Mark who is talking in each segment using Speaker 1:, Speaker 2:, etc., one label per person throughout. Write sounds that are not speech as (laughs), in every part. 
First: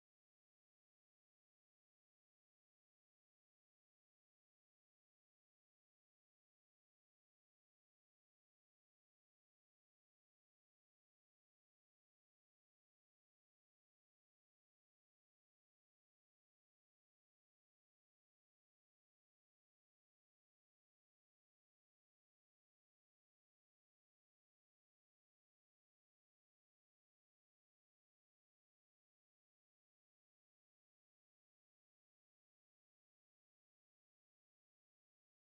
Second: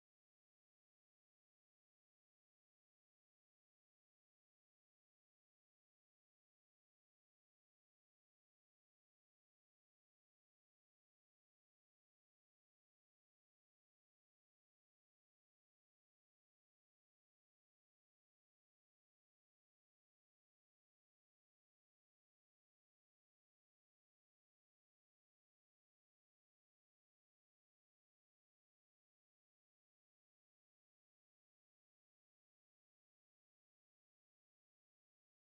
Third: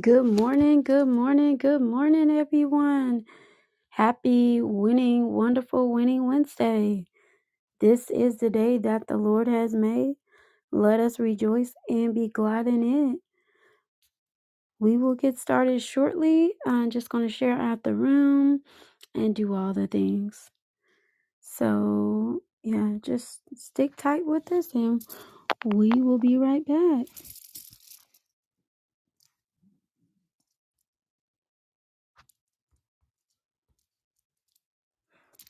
Speaker 1: Good morning, good morning, good morning, everyone. Happy winning, wonderful winning Wednesday. This is the day that the Lord has made. Let us rejoice and be glad in it. We will get started shortly. I'm just going to share out the room and do all the things. So, yeah, just stick tight with us and we will be right back.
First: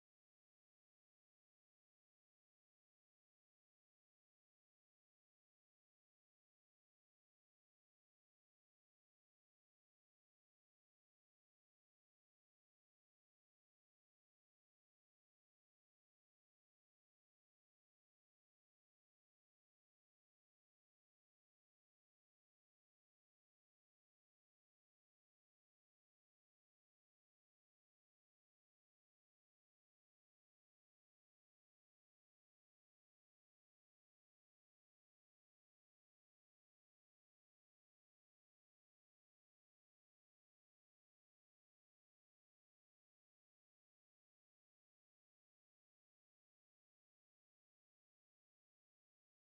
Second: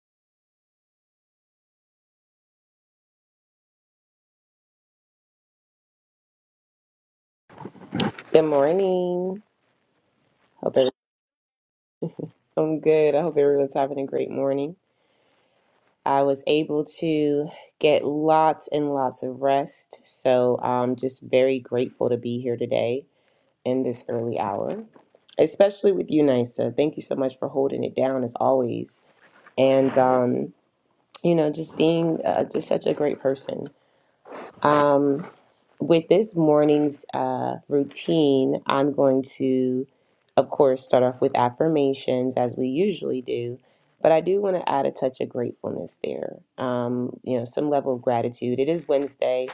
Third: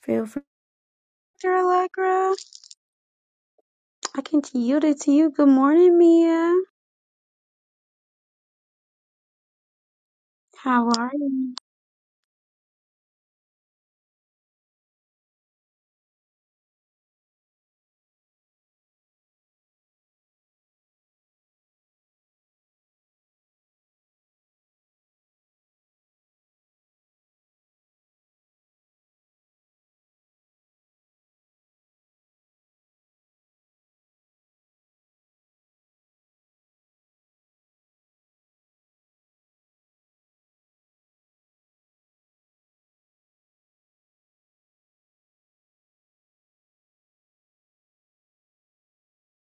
Speaker 1: Feel free, Dr. Allegra. I can yield it to you. Good morning, Mia.
Speaker 2: Good morning. Hope
Speaker 1: How
Speaker 2: everyone's
Speaker 1: are you?
Speaker 2: doing good. I hope everyone's having a great morning. I was able to get lots and lots of rest, so I'm just very grateful to be here today in this early hour, especially with you, Nisa. Thank you so much for holding it down as always, and um, you know, just being uh, just such a great person. Um, with this morning's uh, routine, I'm going to, of course, start off with affirmations as we usually do, but I do want to add a touch of gratefulness there. Um, you know, some level of gratitude. It is Wednesday.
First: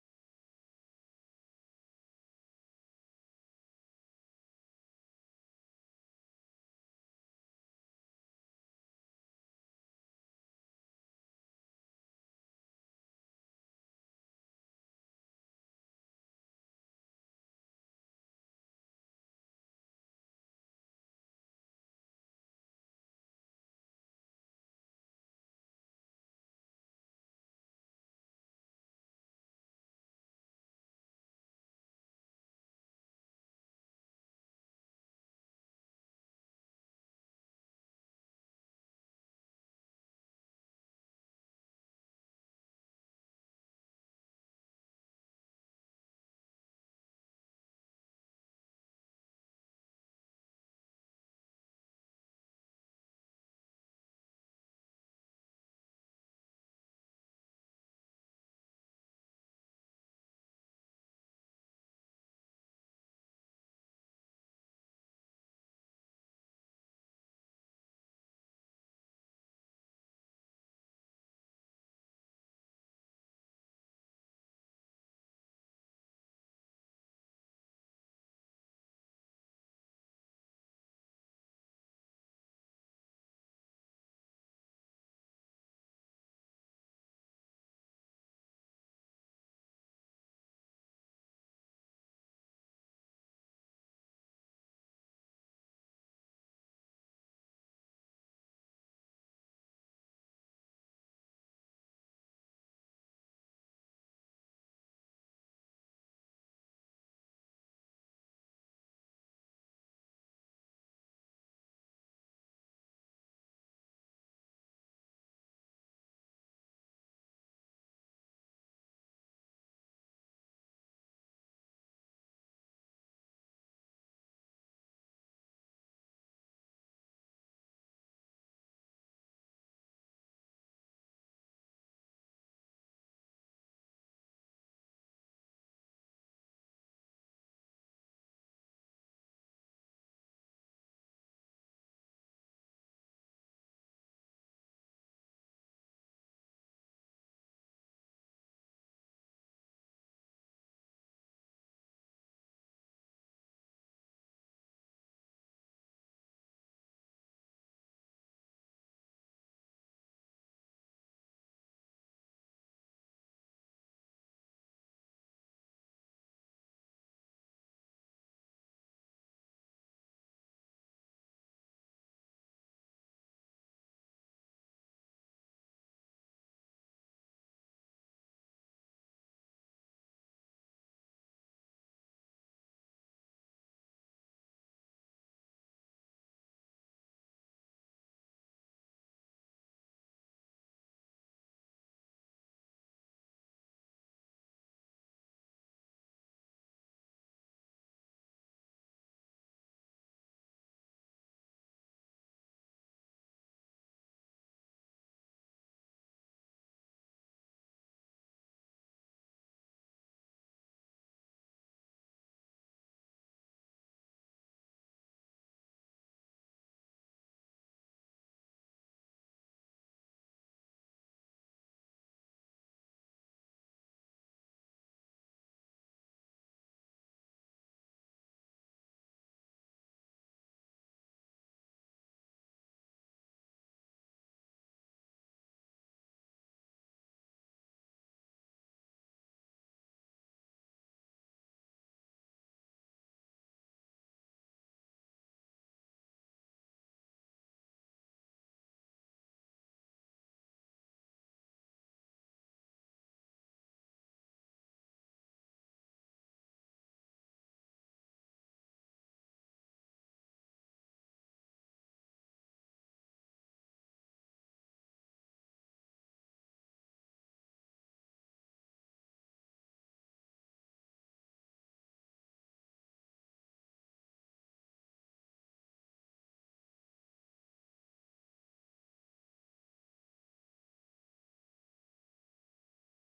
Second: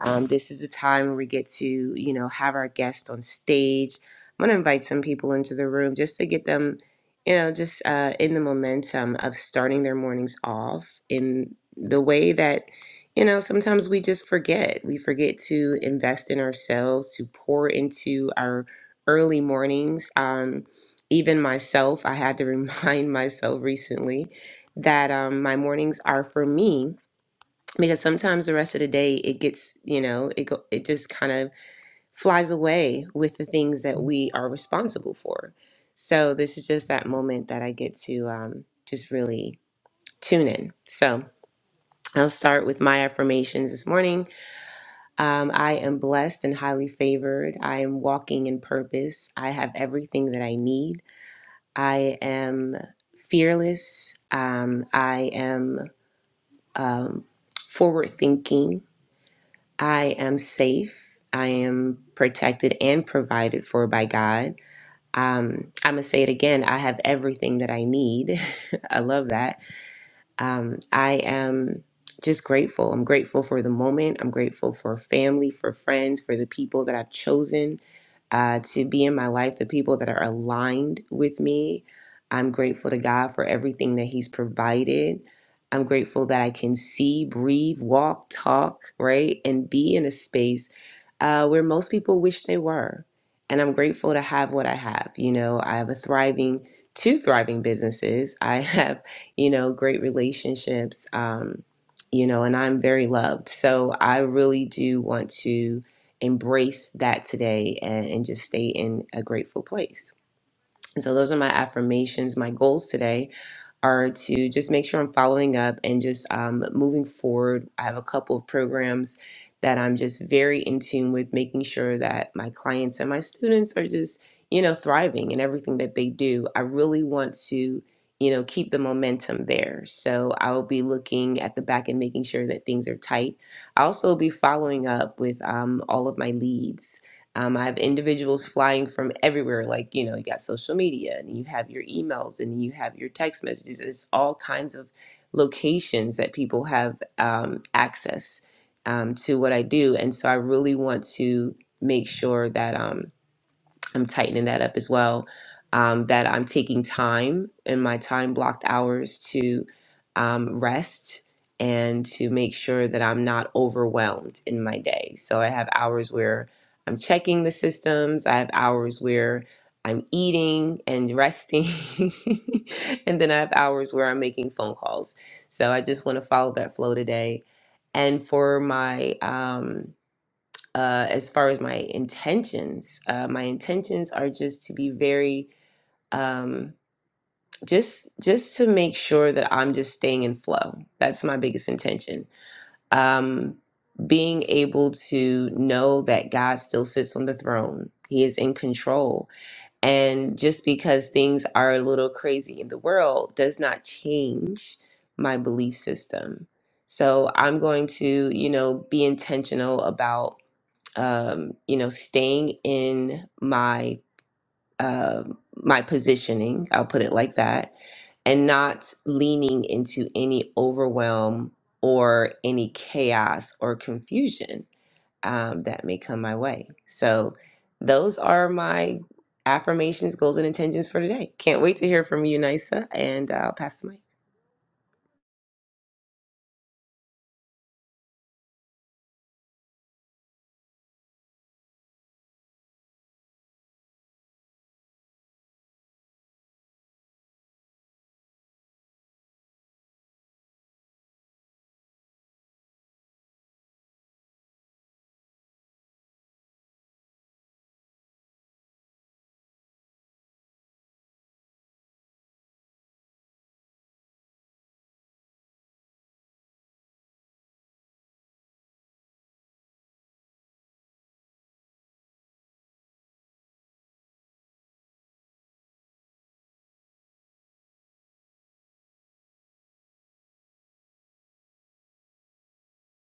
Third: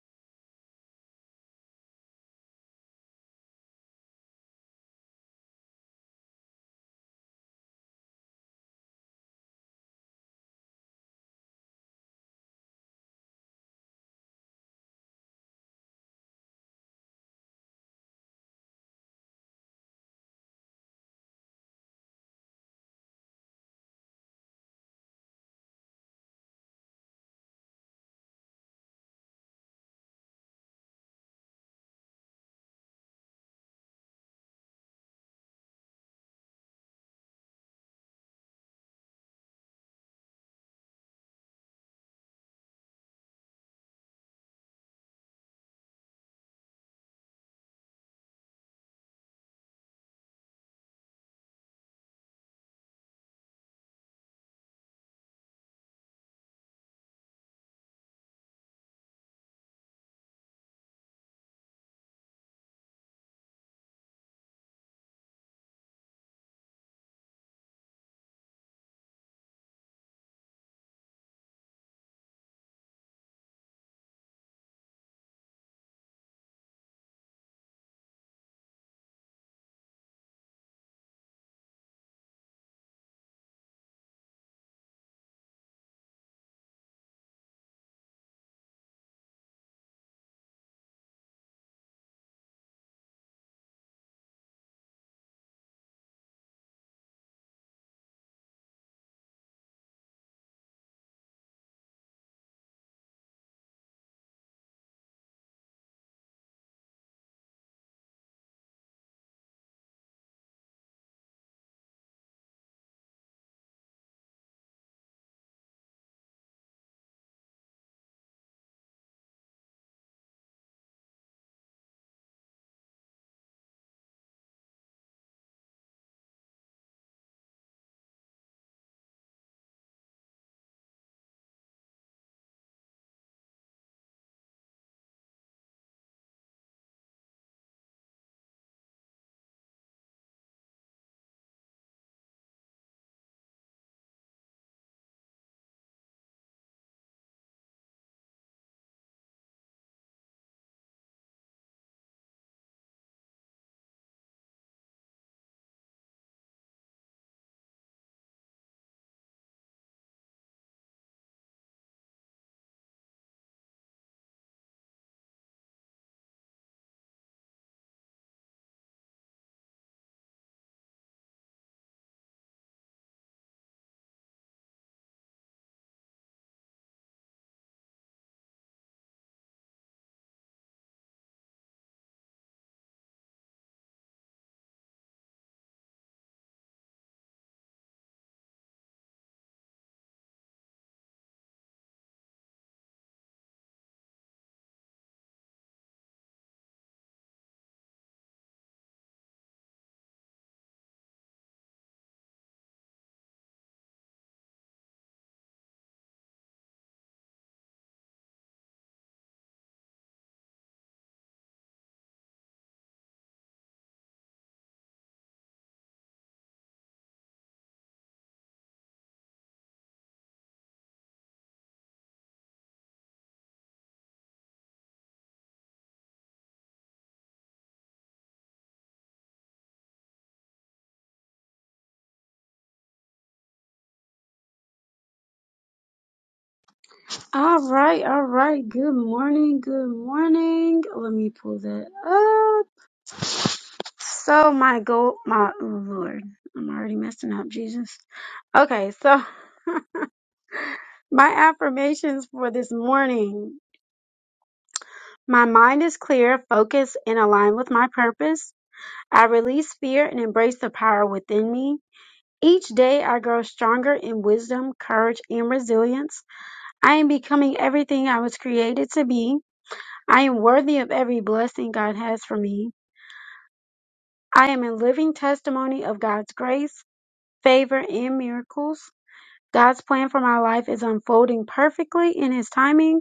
Speaker 2: Um, this is the time where we get to, you know, have our guests on stage. I'm going to invite some people into the room just to get them, you know, just uh, in the momentum of starting their mornings off in the way that you know, sometimes we just forget. We forget to invest in ourselves, to pour into our early mornings. Um, even myself, I had to (laughs) remind myself recently that um, my mornings are for me because sometimes the rest of the day it gets, you know, it go, it just kind of flies away with the things that we are responsible for. So this is just that moment that I get to um, just really tune in. So I'll start with my affirmations this morning. Um, I am blessed and highly favored. I am walking in purpose. I have everything that I need. I am fearless. Um, I am um, forward thinking. I am safe. I am protected and provided for by God. Um, I'm going to say it again I have everything that I need. (laughs) I love that um, I am just grateful. I'm grateful for the moment. I'm grateful for family, for friends, for the people that I've chosen uh, to be in my life, the people that are aligned with me. I'm grateful to God for everything that He's provided. I'm grateful that I can see, breathe, walk, talk, right? And be in a space uh, where most people wish they were. And I'm grateful to have what I have. You know, I have a thriving, two thriving businesses. (laughs) I have you know, great relationships, um, you know, and I'm very loved. So I really do want to embrace that today and, and just stay in a grateful place. And so those are my affirmations, my goals today are to just make sure I'm following up and just um, moving forward. I have a couple of programs that I'm just very in tune with, making sure that my clients and my students are just, you know, thriving in everything that they do. I really want to, you know, keep the momentum there. So I'll be looking at the back and making sure that things are tight. I'll also be following up with um, all of my leads. Um, I have individuals flying from everywhere. Like, you know, you got social media and you have your emails and you have your text messages. It's all kinds of locations that people have um, access um, to what I do. And so I really want to make sure that. um, I'm tightening that up as well. Um, that I'm taking time in my time blocked hours to um, rest and to make sure that I'm not overwhelmed in my day. So I have hours where I'm checking the systems, I have hours where I'm eating and resting, (laughs) and then I have hours where I'm making phone calls. So I just want to follow that flow today. And for my, um, uh, as far as my intentions. Uh, my intentions are just to be very um, just just to make sure that I'm just staying in flow. That's my biggest intention. Um, being able to know that God still sits on the throne. He is in control. And just because things are a little crazy in the world does not change my belief system. So I'm going to, you know, be intentional about um, you know, staying in my uh, my positioning. I'll put it like that, and not leaning into any overwhelm or any chaos or confusion um, that may come my way. So, those are my affirmations, goals, and intentions for today. Can't wait to hear from you, Nisa, and I'll pass the mic.
Speaker 1: All right, all right. Good morning, good morning. Let me pull that up. So my goal, my oh Lord, I'm already messing up, Jesus. Okay, so my affirmations for this morning. My mind is clear, focused, and aligned with my purpose. I release fear and embrace the power within me. Each day I grow stronger in wisdom, courage, and resilience. I am becoming everything I was created to be. I am worthy of every blessing God has for me. I am a living testimony of God's grace, favor, and miracles. God's plan for my life is unfolding perfectly in His timing.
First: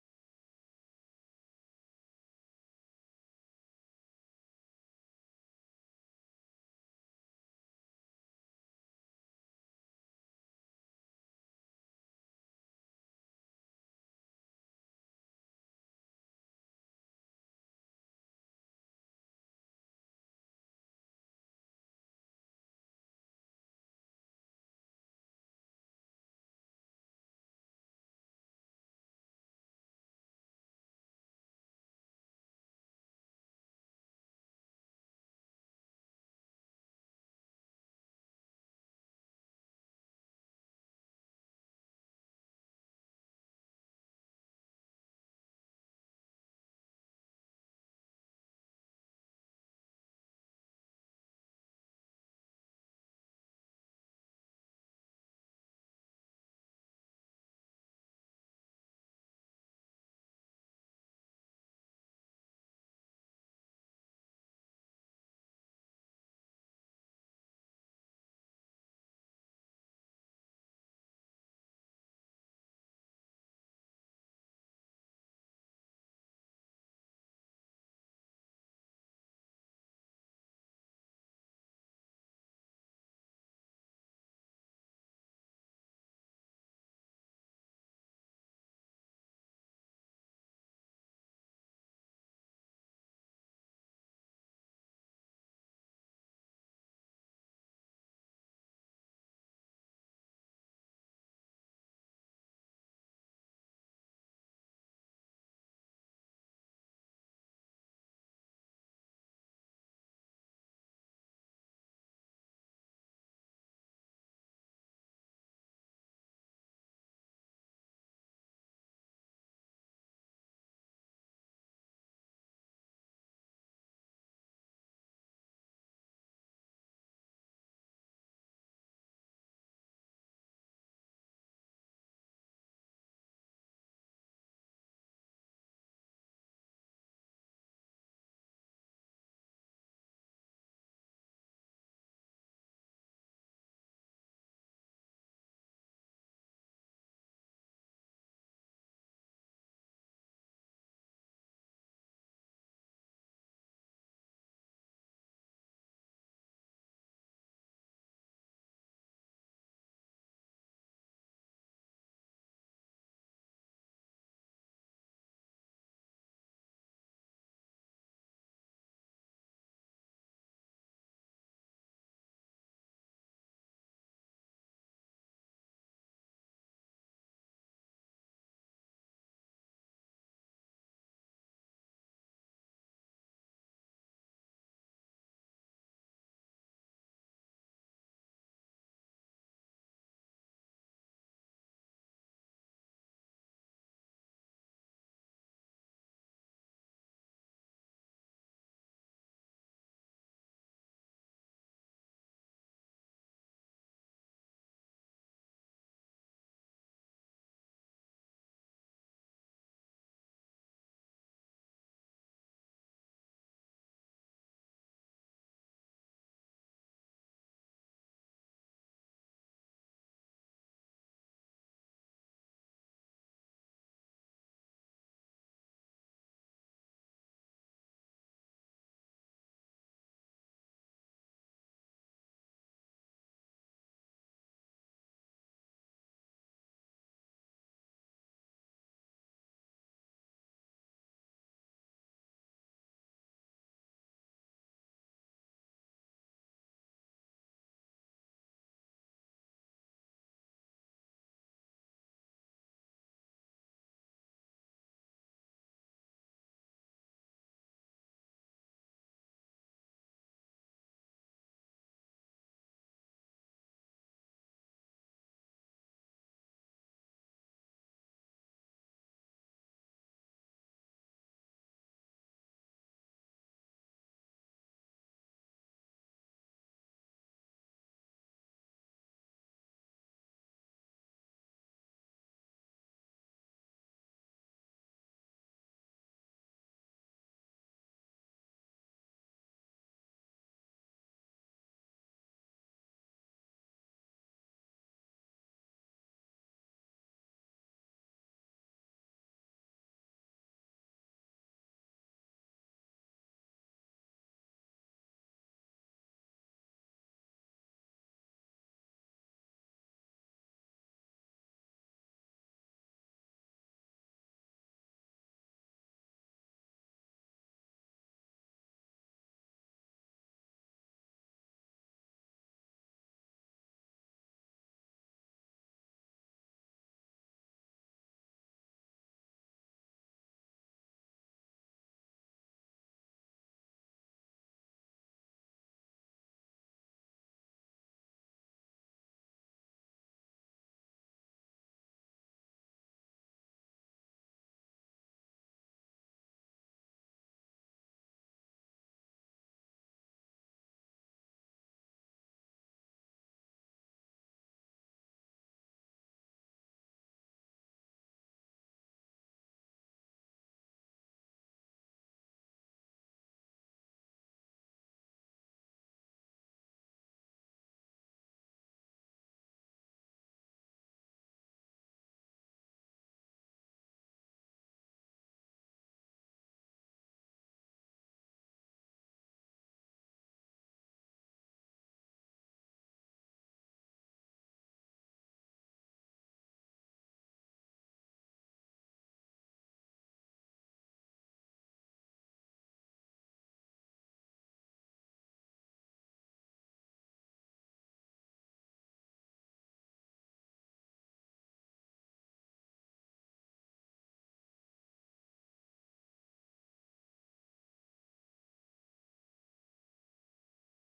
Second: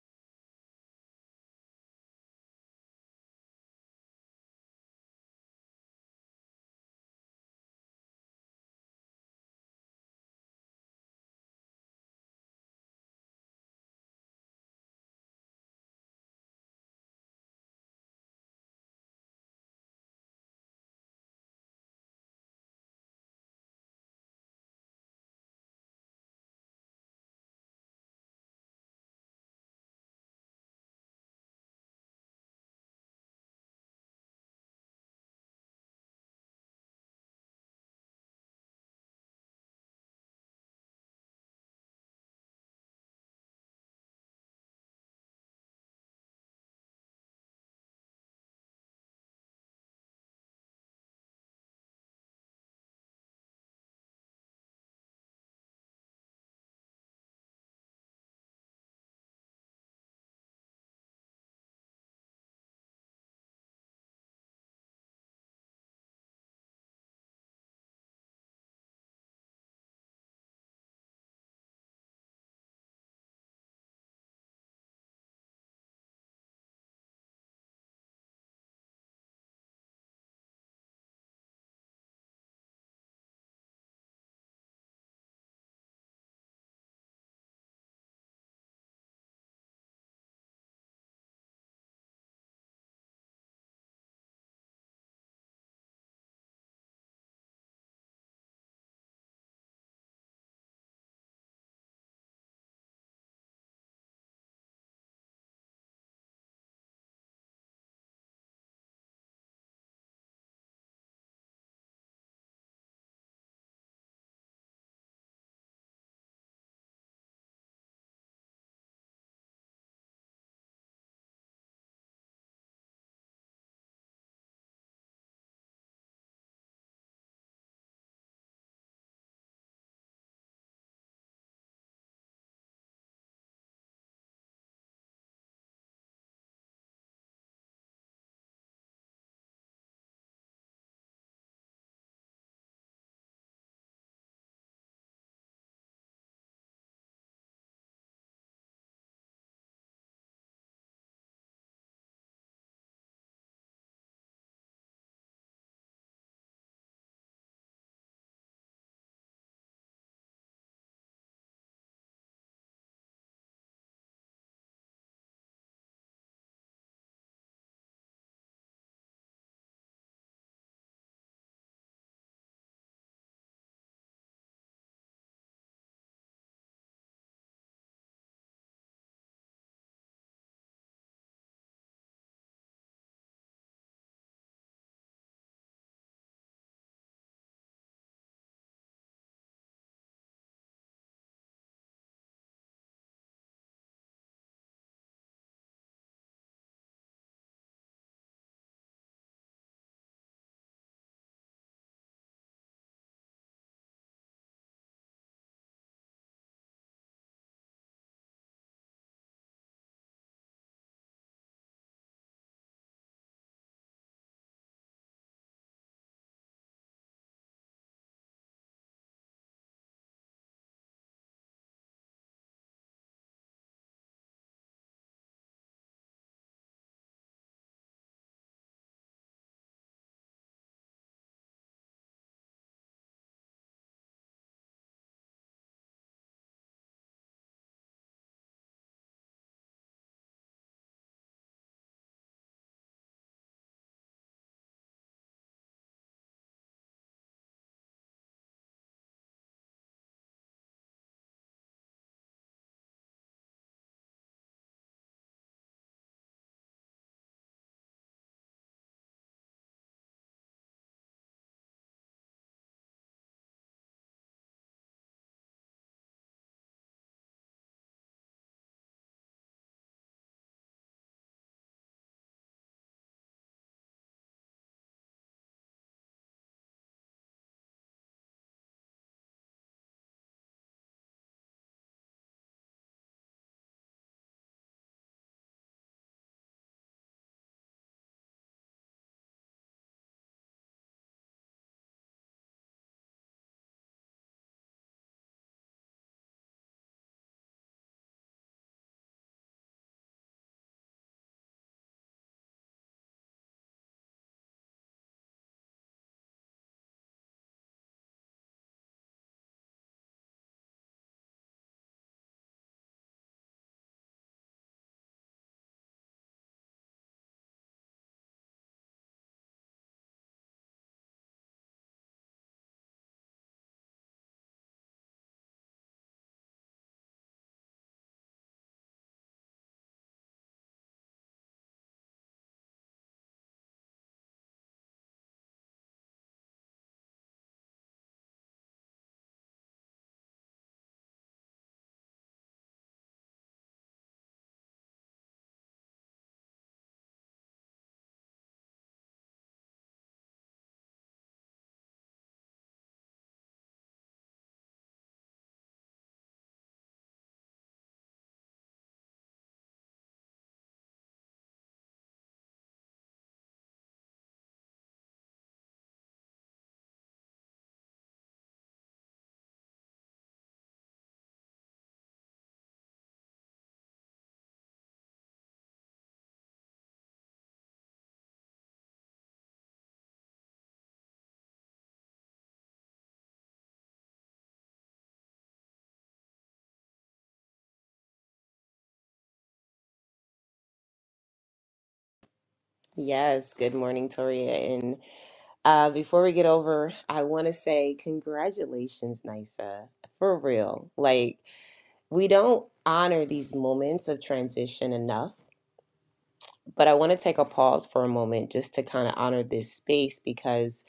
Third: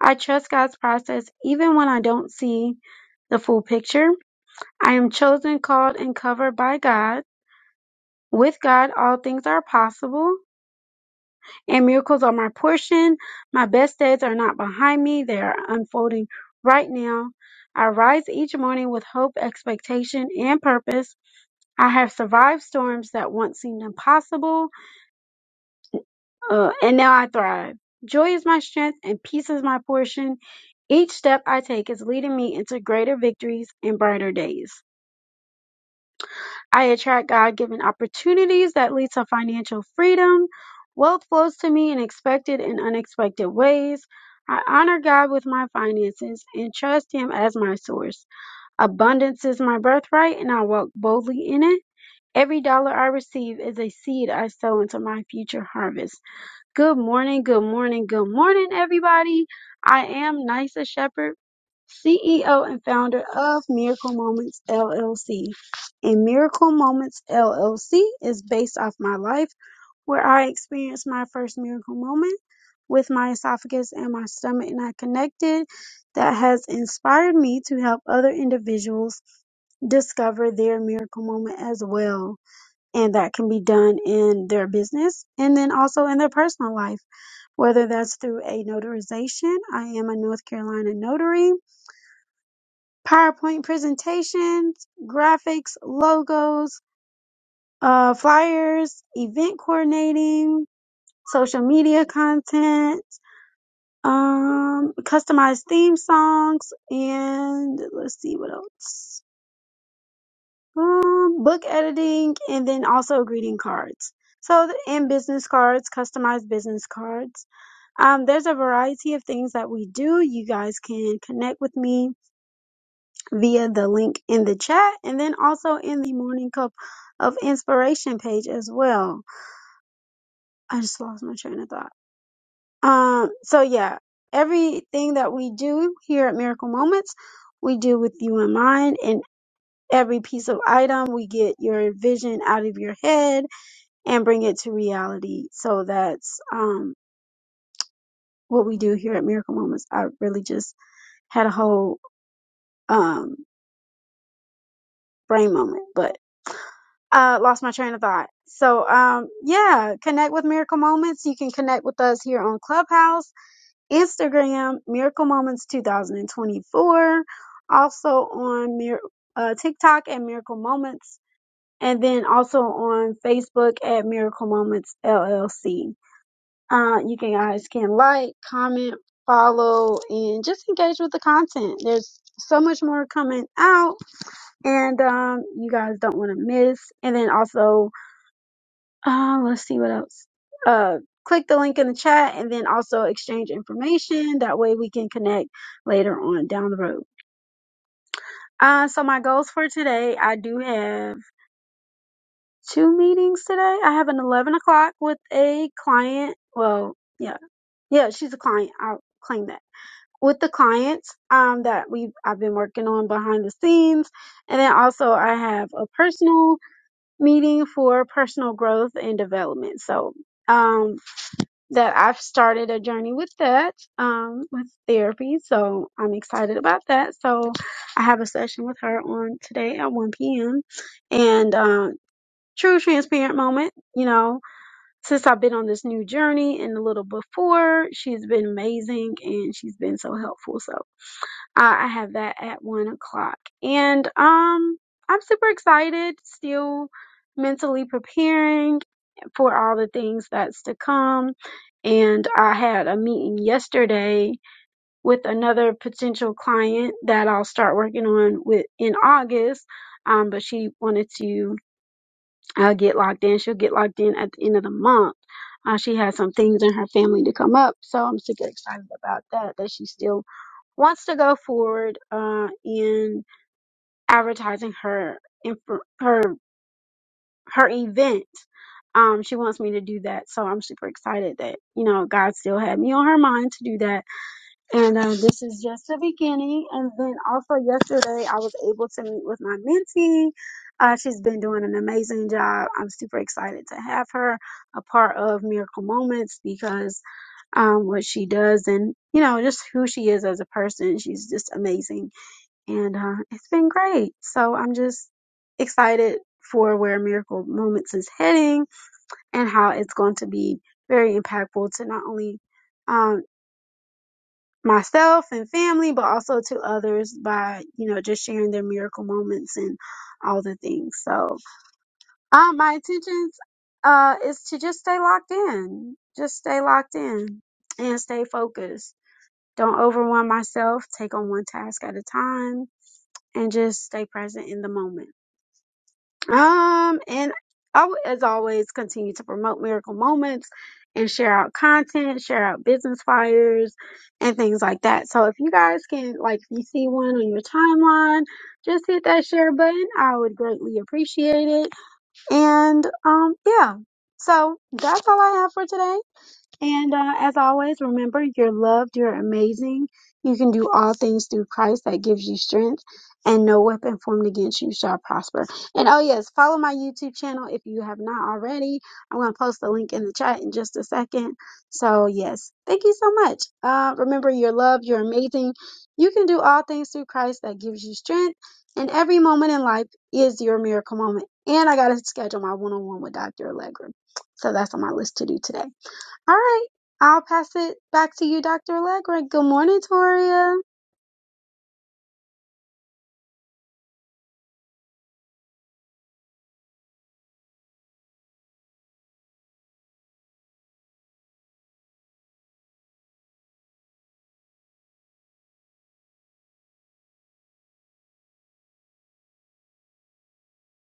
Speaker 1: I trust God's process even when I don't see the full picture. I am chosen, called, and covered by God. With God, all things are possible. and miracles are my portion. My best days are not behind me, they are unfolding right now. I rise each morning with hope, expectation, and purpose. I have survived storms that once seemed impossible, uh, and now I thrive. Joy is my strength, and peace is my portion. Each step I take is leading me into greater victories and brighter days. I attract God given opportunities that lead to financial freedom. Wealth flows to me in expected and unexpected ways. I honor God with my finances and trust Him as my source. Abundance is my birthright, and I walk boldly in it. Every dollar I receive is a seed I sow into my future harvest. Good morning, good morning, good morning, everybody. I am Nisa Shepherd, CEO and founder of Miracle Moments LLC. And Miracle Moments LLC is based off my life where I experienced my first miracle moment with my esophagus and my stomach not connected that has inspired me to help other individuals discover their miracle moment as well. And that can be done in their business and then also in their personal life whether that's through a notarization, I am a North Carolina notary, PowerPoint presentations, graphics, logos, uh, flyers, event coordinating, social media content, um, customized theme songs, and let's see what else. Um, book editing, and then also greeting cards. So, and business cards, customized business cards. Um, there's a variety of things that we do. You guys can connect with me via the link in the chat and then also in the Morning Cup of Inspiration page as well. I just lost my train of thought. Um, so yeah, everything that we do here at Miracle Moments, we do with you in mind and every piece of item we get your vision out of your head and bring it to reality. So that's um what we do here at Miracle Moments. I really just had a whole um brain moment, but I lost my train of thought. So, um, yeah, connect with Miracle Moments. You can connect with us here on Clubhouse, Instagram, Miracle Moments 2024, also on Mir- uh, TikTok at Miracle Moments, and then also on Facebook at Miracle Moments LLC. Uh, you can guys can like, comment, follow, and just engage with the content. There's so much more coming out and um, you guys don't want to miss. And then also, uh, let's see what else. Uh, click the link in the chat, and then also exchange information. That way, we can connect later on down the road. Uh, so my goals for today, I do have two meetings today. I have an eleven o'clock with a client. Well, yeah, yeah, she's a client. I'll claim that with the clients um, that we I've been working on behind the scenes. And then also I have a personal meeting for personal growth and development. So um that I've started a journey with that um with therapy. So I'm excited about that. So I have a session with her on today at 1 p.m. and um true transparent moment, you know, since I've been on this new journey and a little before, she's been amazing and she's been so helpful. So uh, I have that at one o'clock. And um I'm super excited, still mentally preparing for all the things that's to come. And I had a meeting yesterday with another potential client that I'll start working on with in August. Um, but she wanted to uh, get locked in. She'll get locked in at the end of the month. Uh, she has some things in her family to come up, so I'm super excited about that. That she's still wants to go forward uh, in advertising her inf- her her event. Um, she wants me to do that, so I'm super excited that you know God still had me on her mind to do that. And uh, this is just the beginning. And then also yesterday, I was able to meet with my mentee. Uh, she's been doing an amazing job. I'm super excited to have her a part of Miracle Moments because um, what she does and you know just who she is as a person, she's just amazing and uh, it's been great. So I'm just excited for where Miracle Moments is heading and how it's going to be very impactful to not only um, myself and family, but also to others by you know just sharing their miracle moments and all the things. So uh, my intentions uh, is to just stay locked in, just stay locked in and stay focused. Don't overwhelm myself. Take on one task at a time and just stay present in the moment. Um, and I would, as always, continue to promote miracle moments and share out content, share out business flyers and things like that. So if you guys can, like, if you see one on your timeline, just hit that share button. I would greatly appreciate it. And, um, yeah. So that's all I have for today. And uh, as always, remember you're loved, you're amazing. You can do all things through Christ that gives you strength, and no weapon formed against you shall prosper. And oh, yes, follow my YouTube channel if you have not already. I'm going to post the link in the chat in just a second. So, yes, thank you so much. Uh, remember, you're loved, you're amazing. You can do all things through Christ that gives you strength, and every moment in life is your miracle moment. And I got to schedule my one on one with Dr. Allegra. So, that's on my list to do today. All right. I'll pass it back to you, Dr. Allegra. Good morning, Toria.
Speaker 2: Yes, good morning, Toria, and Uh, before we get over, I want to say congratulations, Nisa. For real. Like, we don't honor these moments of transition enough, but I want to take a pause for a moment just to kind of honor this space because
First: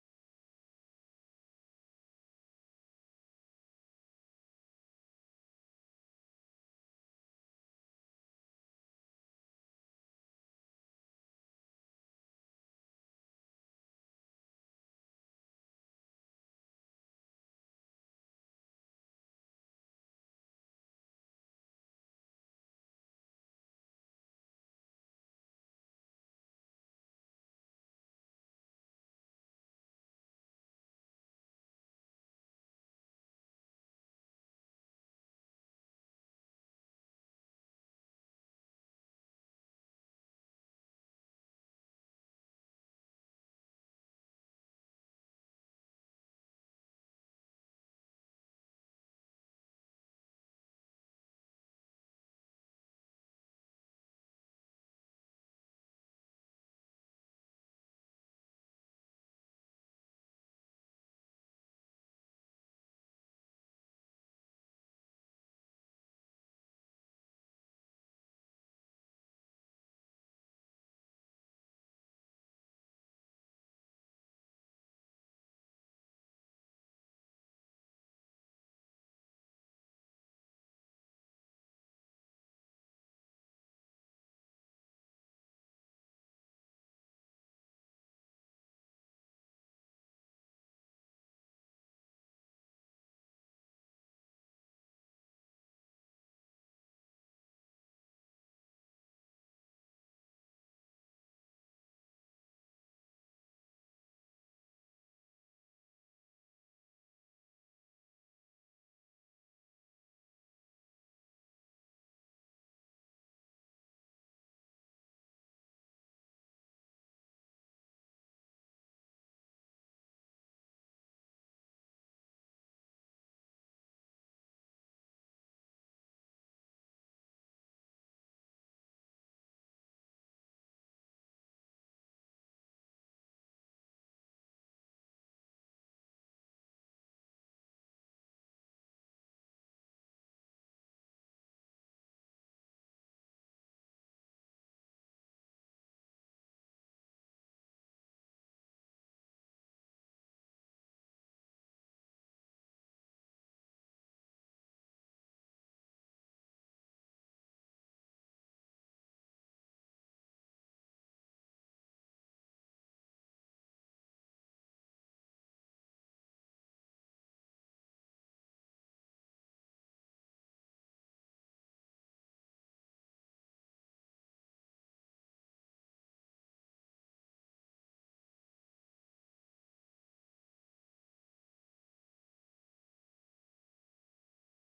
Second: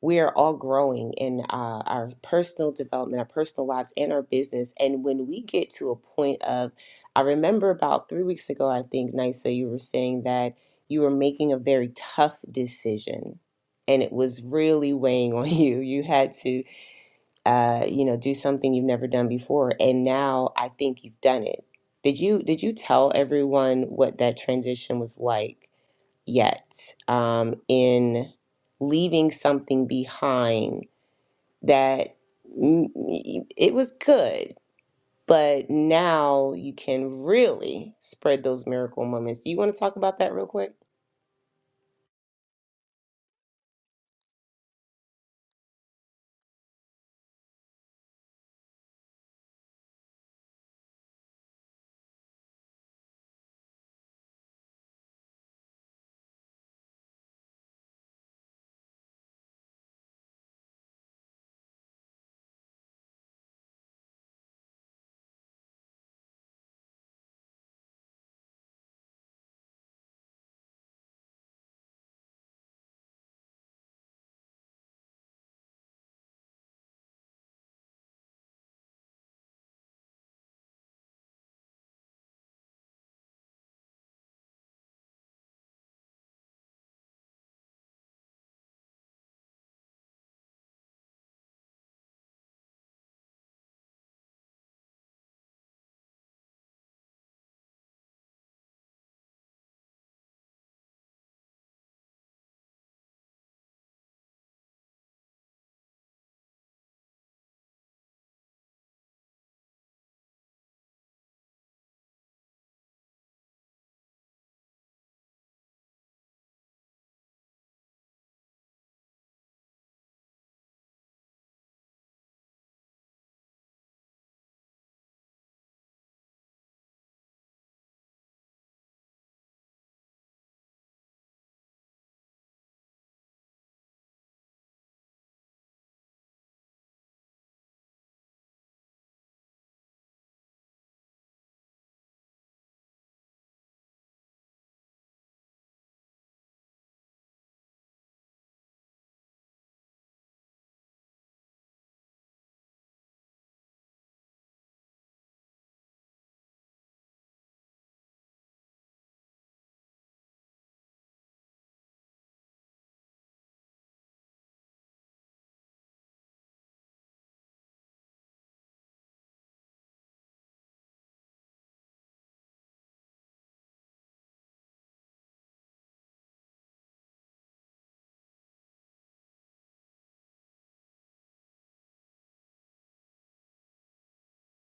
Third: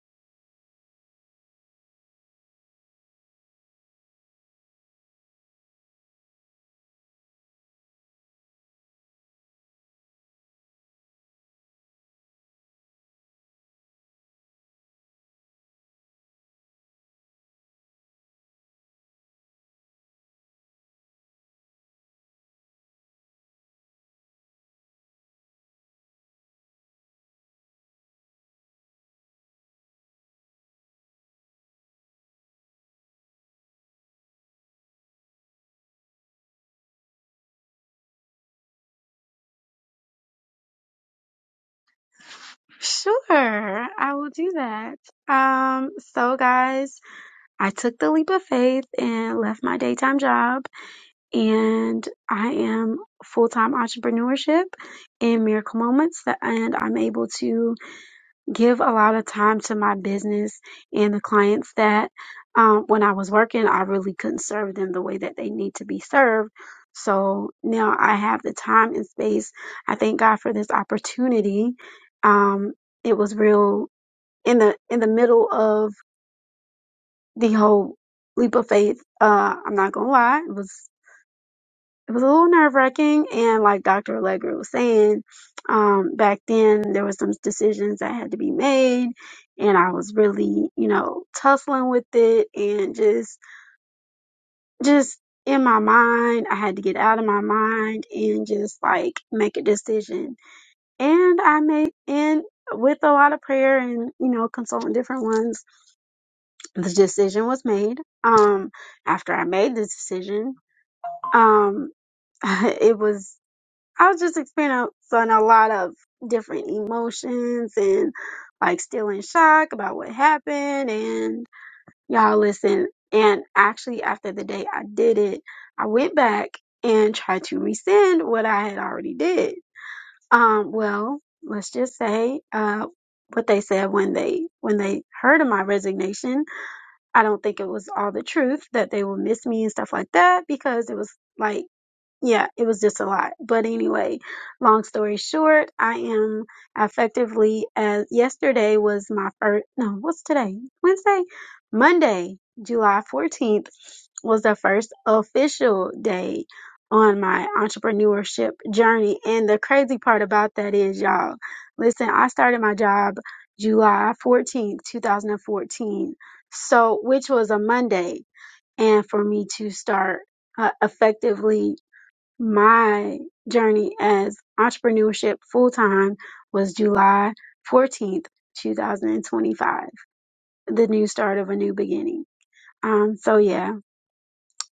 Speaker 2: we are all growing in uh, our personal development, our personal lives, and our business. And when we get to a point of, I remember about three weeks ago, I think, Nisa, you were saying that you were making a very tough decision and it was really weighing (laughs) on you. You had to, uh, you know, do something you've never done before. And now I think you've done it. Did you did you tell everyone what that transition was like? yet um, in leaving something behind that mm, it was good, but now you can really spread those miracle moments. Do you want to talk about that real quick?
Speaker 1: Sure, I will do that. Um, so guys, I took the leap of faith and left my daytime job and I am full-time entrepreneurship in Miracle Moments and I'm able to give a lot of time to my business and the clients that um, when I was working, I really couldn't serve them the way that they need to be served. So now I have the time and space. I thank God for this opportunity. Um, it was real in the in the middle of the whole leap of faith. Uh, I'm not gonna lie, it was it was a little nerve wracking. And like Dr. Allegra was saying, um, back then there were some decisions that had to be made and I was really, you know, tussling with it and just, just in my mind, I had to get out of my mind and just like make a decision. And I made, and with a lot of prayer and, you know, consulting different ones, the decision was made. Um, after I made the decision, um, (laughs) it was I was just experiencing a lot of different emotions and like still in shock about what happened. And y'all listen. And actually, after the day I did it, I went back and tried to rescind what I had already did. Um, well, let's just say, uh, what they said when they when they heard of my resignation, I don't think it was all the truth that they would miss me and stuff like that because it was like yeah, it was just a lot. But anyway, long story short, I am effectively as yesterday was my first, no, what's today? Wednesday? Monday, July 14th was the first official day on my entrepreneurship journey. And the crazy part about that is, y'all, listen, I started my job July 14th, 2014. So, which was a Monday. And for me to start uh, effectively my journey as entrepreneurship full time was July 14th, 2025, the new start of a new beginning. Um, so yeah,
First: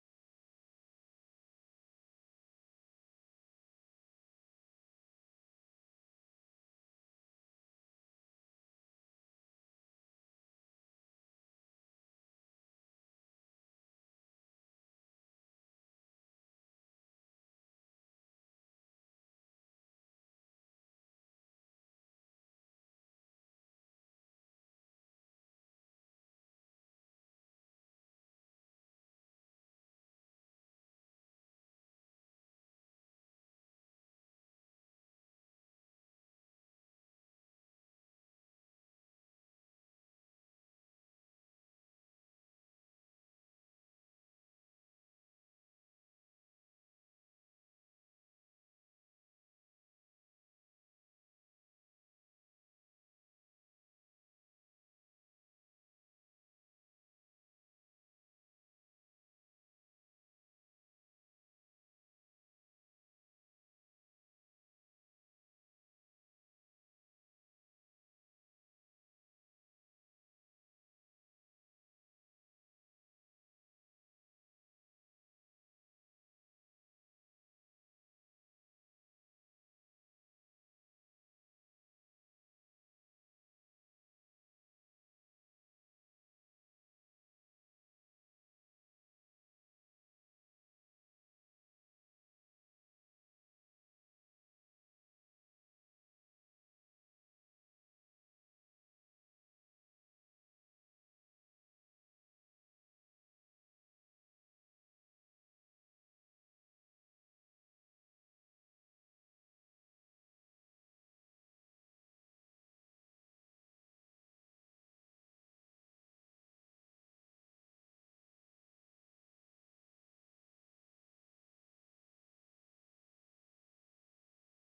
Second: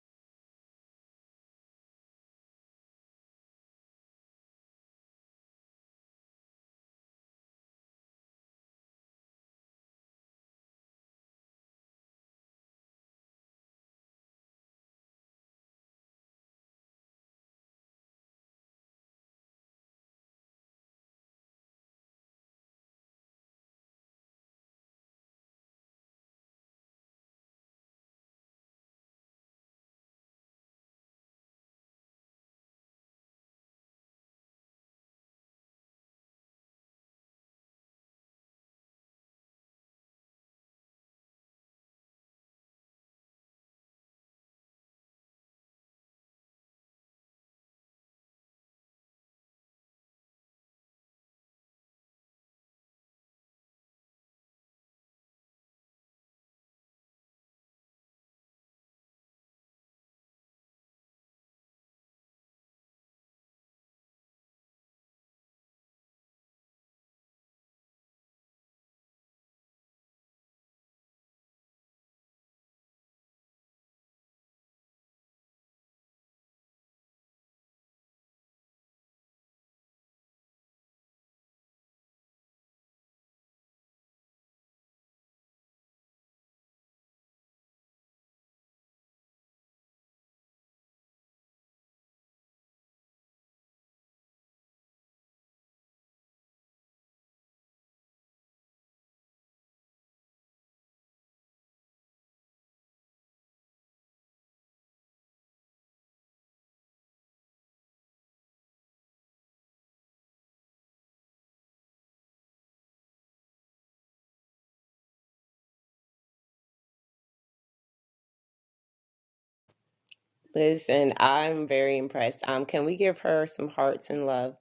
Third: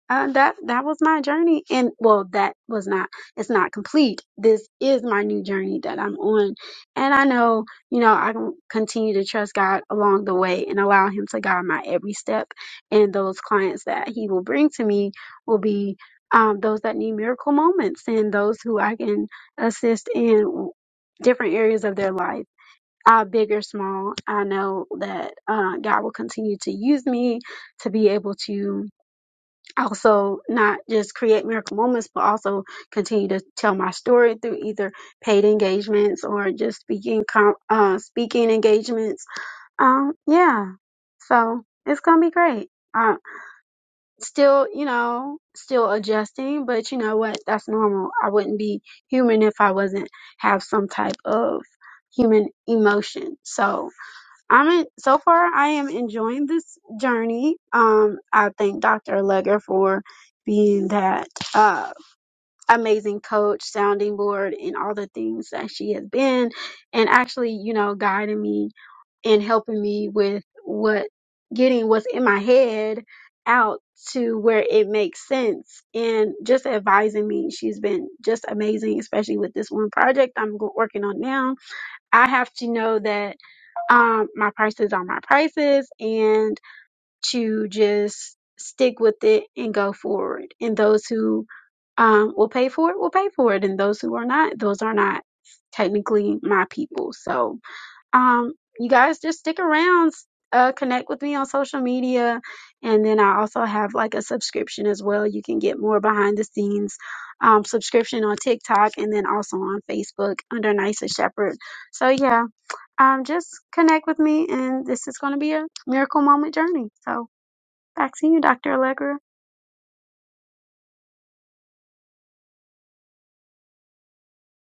Speaker 1: uh, that that was my journey and well that was not it's not complete this is my new journey that i'm on and i know you know i can continue to trust god along the way and allow him to guide my every step and those clients that he will bring to me will be um, those that need miracle moments and those who i can assist in different areas of their life uh, big or small i know that uh, god will continue to use me to be able to also not just create miracle moments, but also continue to tell my story through either paid engagements or just speaking com- uh, speaking engagements. Um, yeah, so it's gonna be great. Uh, still, you know, still adjusting, but you know what? That's normal. I wouldn't be human if I wasn't have some type of human emotion. So, I'm in, so far I am enjoying this journey. Um, I thank Dr. Legger for being that uh, amazing coach, sounding board, and all the things that she has been, and actually, you know, guiding me and helping me with what getting what's in my head out to where it makes sense and just advising me. She's been just amazing, especially with this one project I'm go- working on now. I have to know that um, my prices are my prices and to just stick with it and go forward. And those who um, will pay for it will pay for it. And those who are not, those are not technically my people. So um, you guys just stick around. Uh, connect with me on social media and then i also have like a subscription as well you can get more behind the scenes um, subscription on tiktok and then also on facebook under nisa shepherd so yeah um, just connect with me, and this is going to be a miracle moment journey. So back to you, Dr. Allegra.
Speaker 2: Listen, I'm very impressed. Um, can we give her some hearts and love?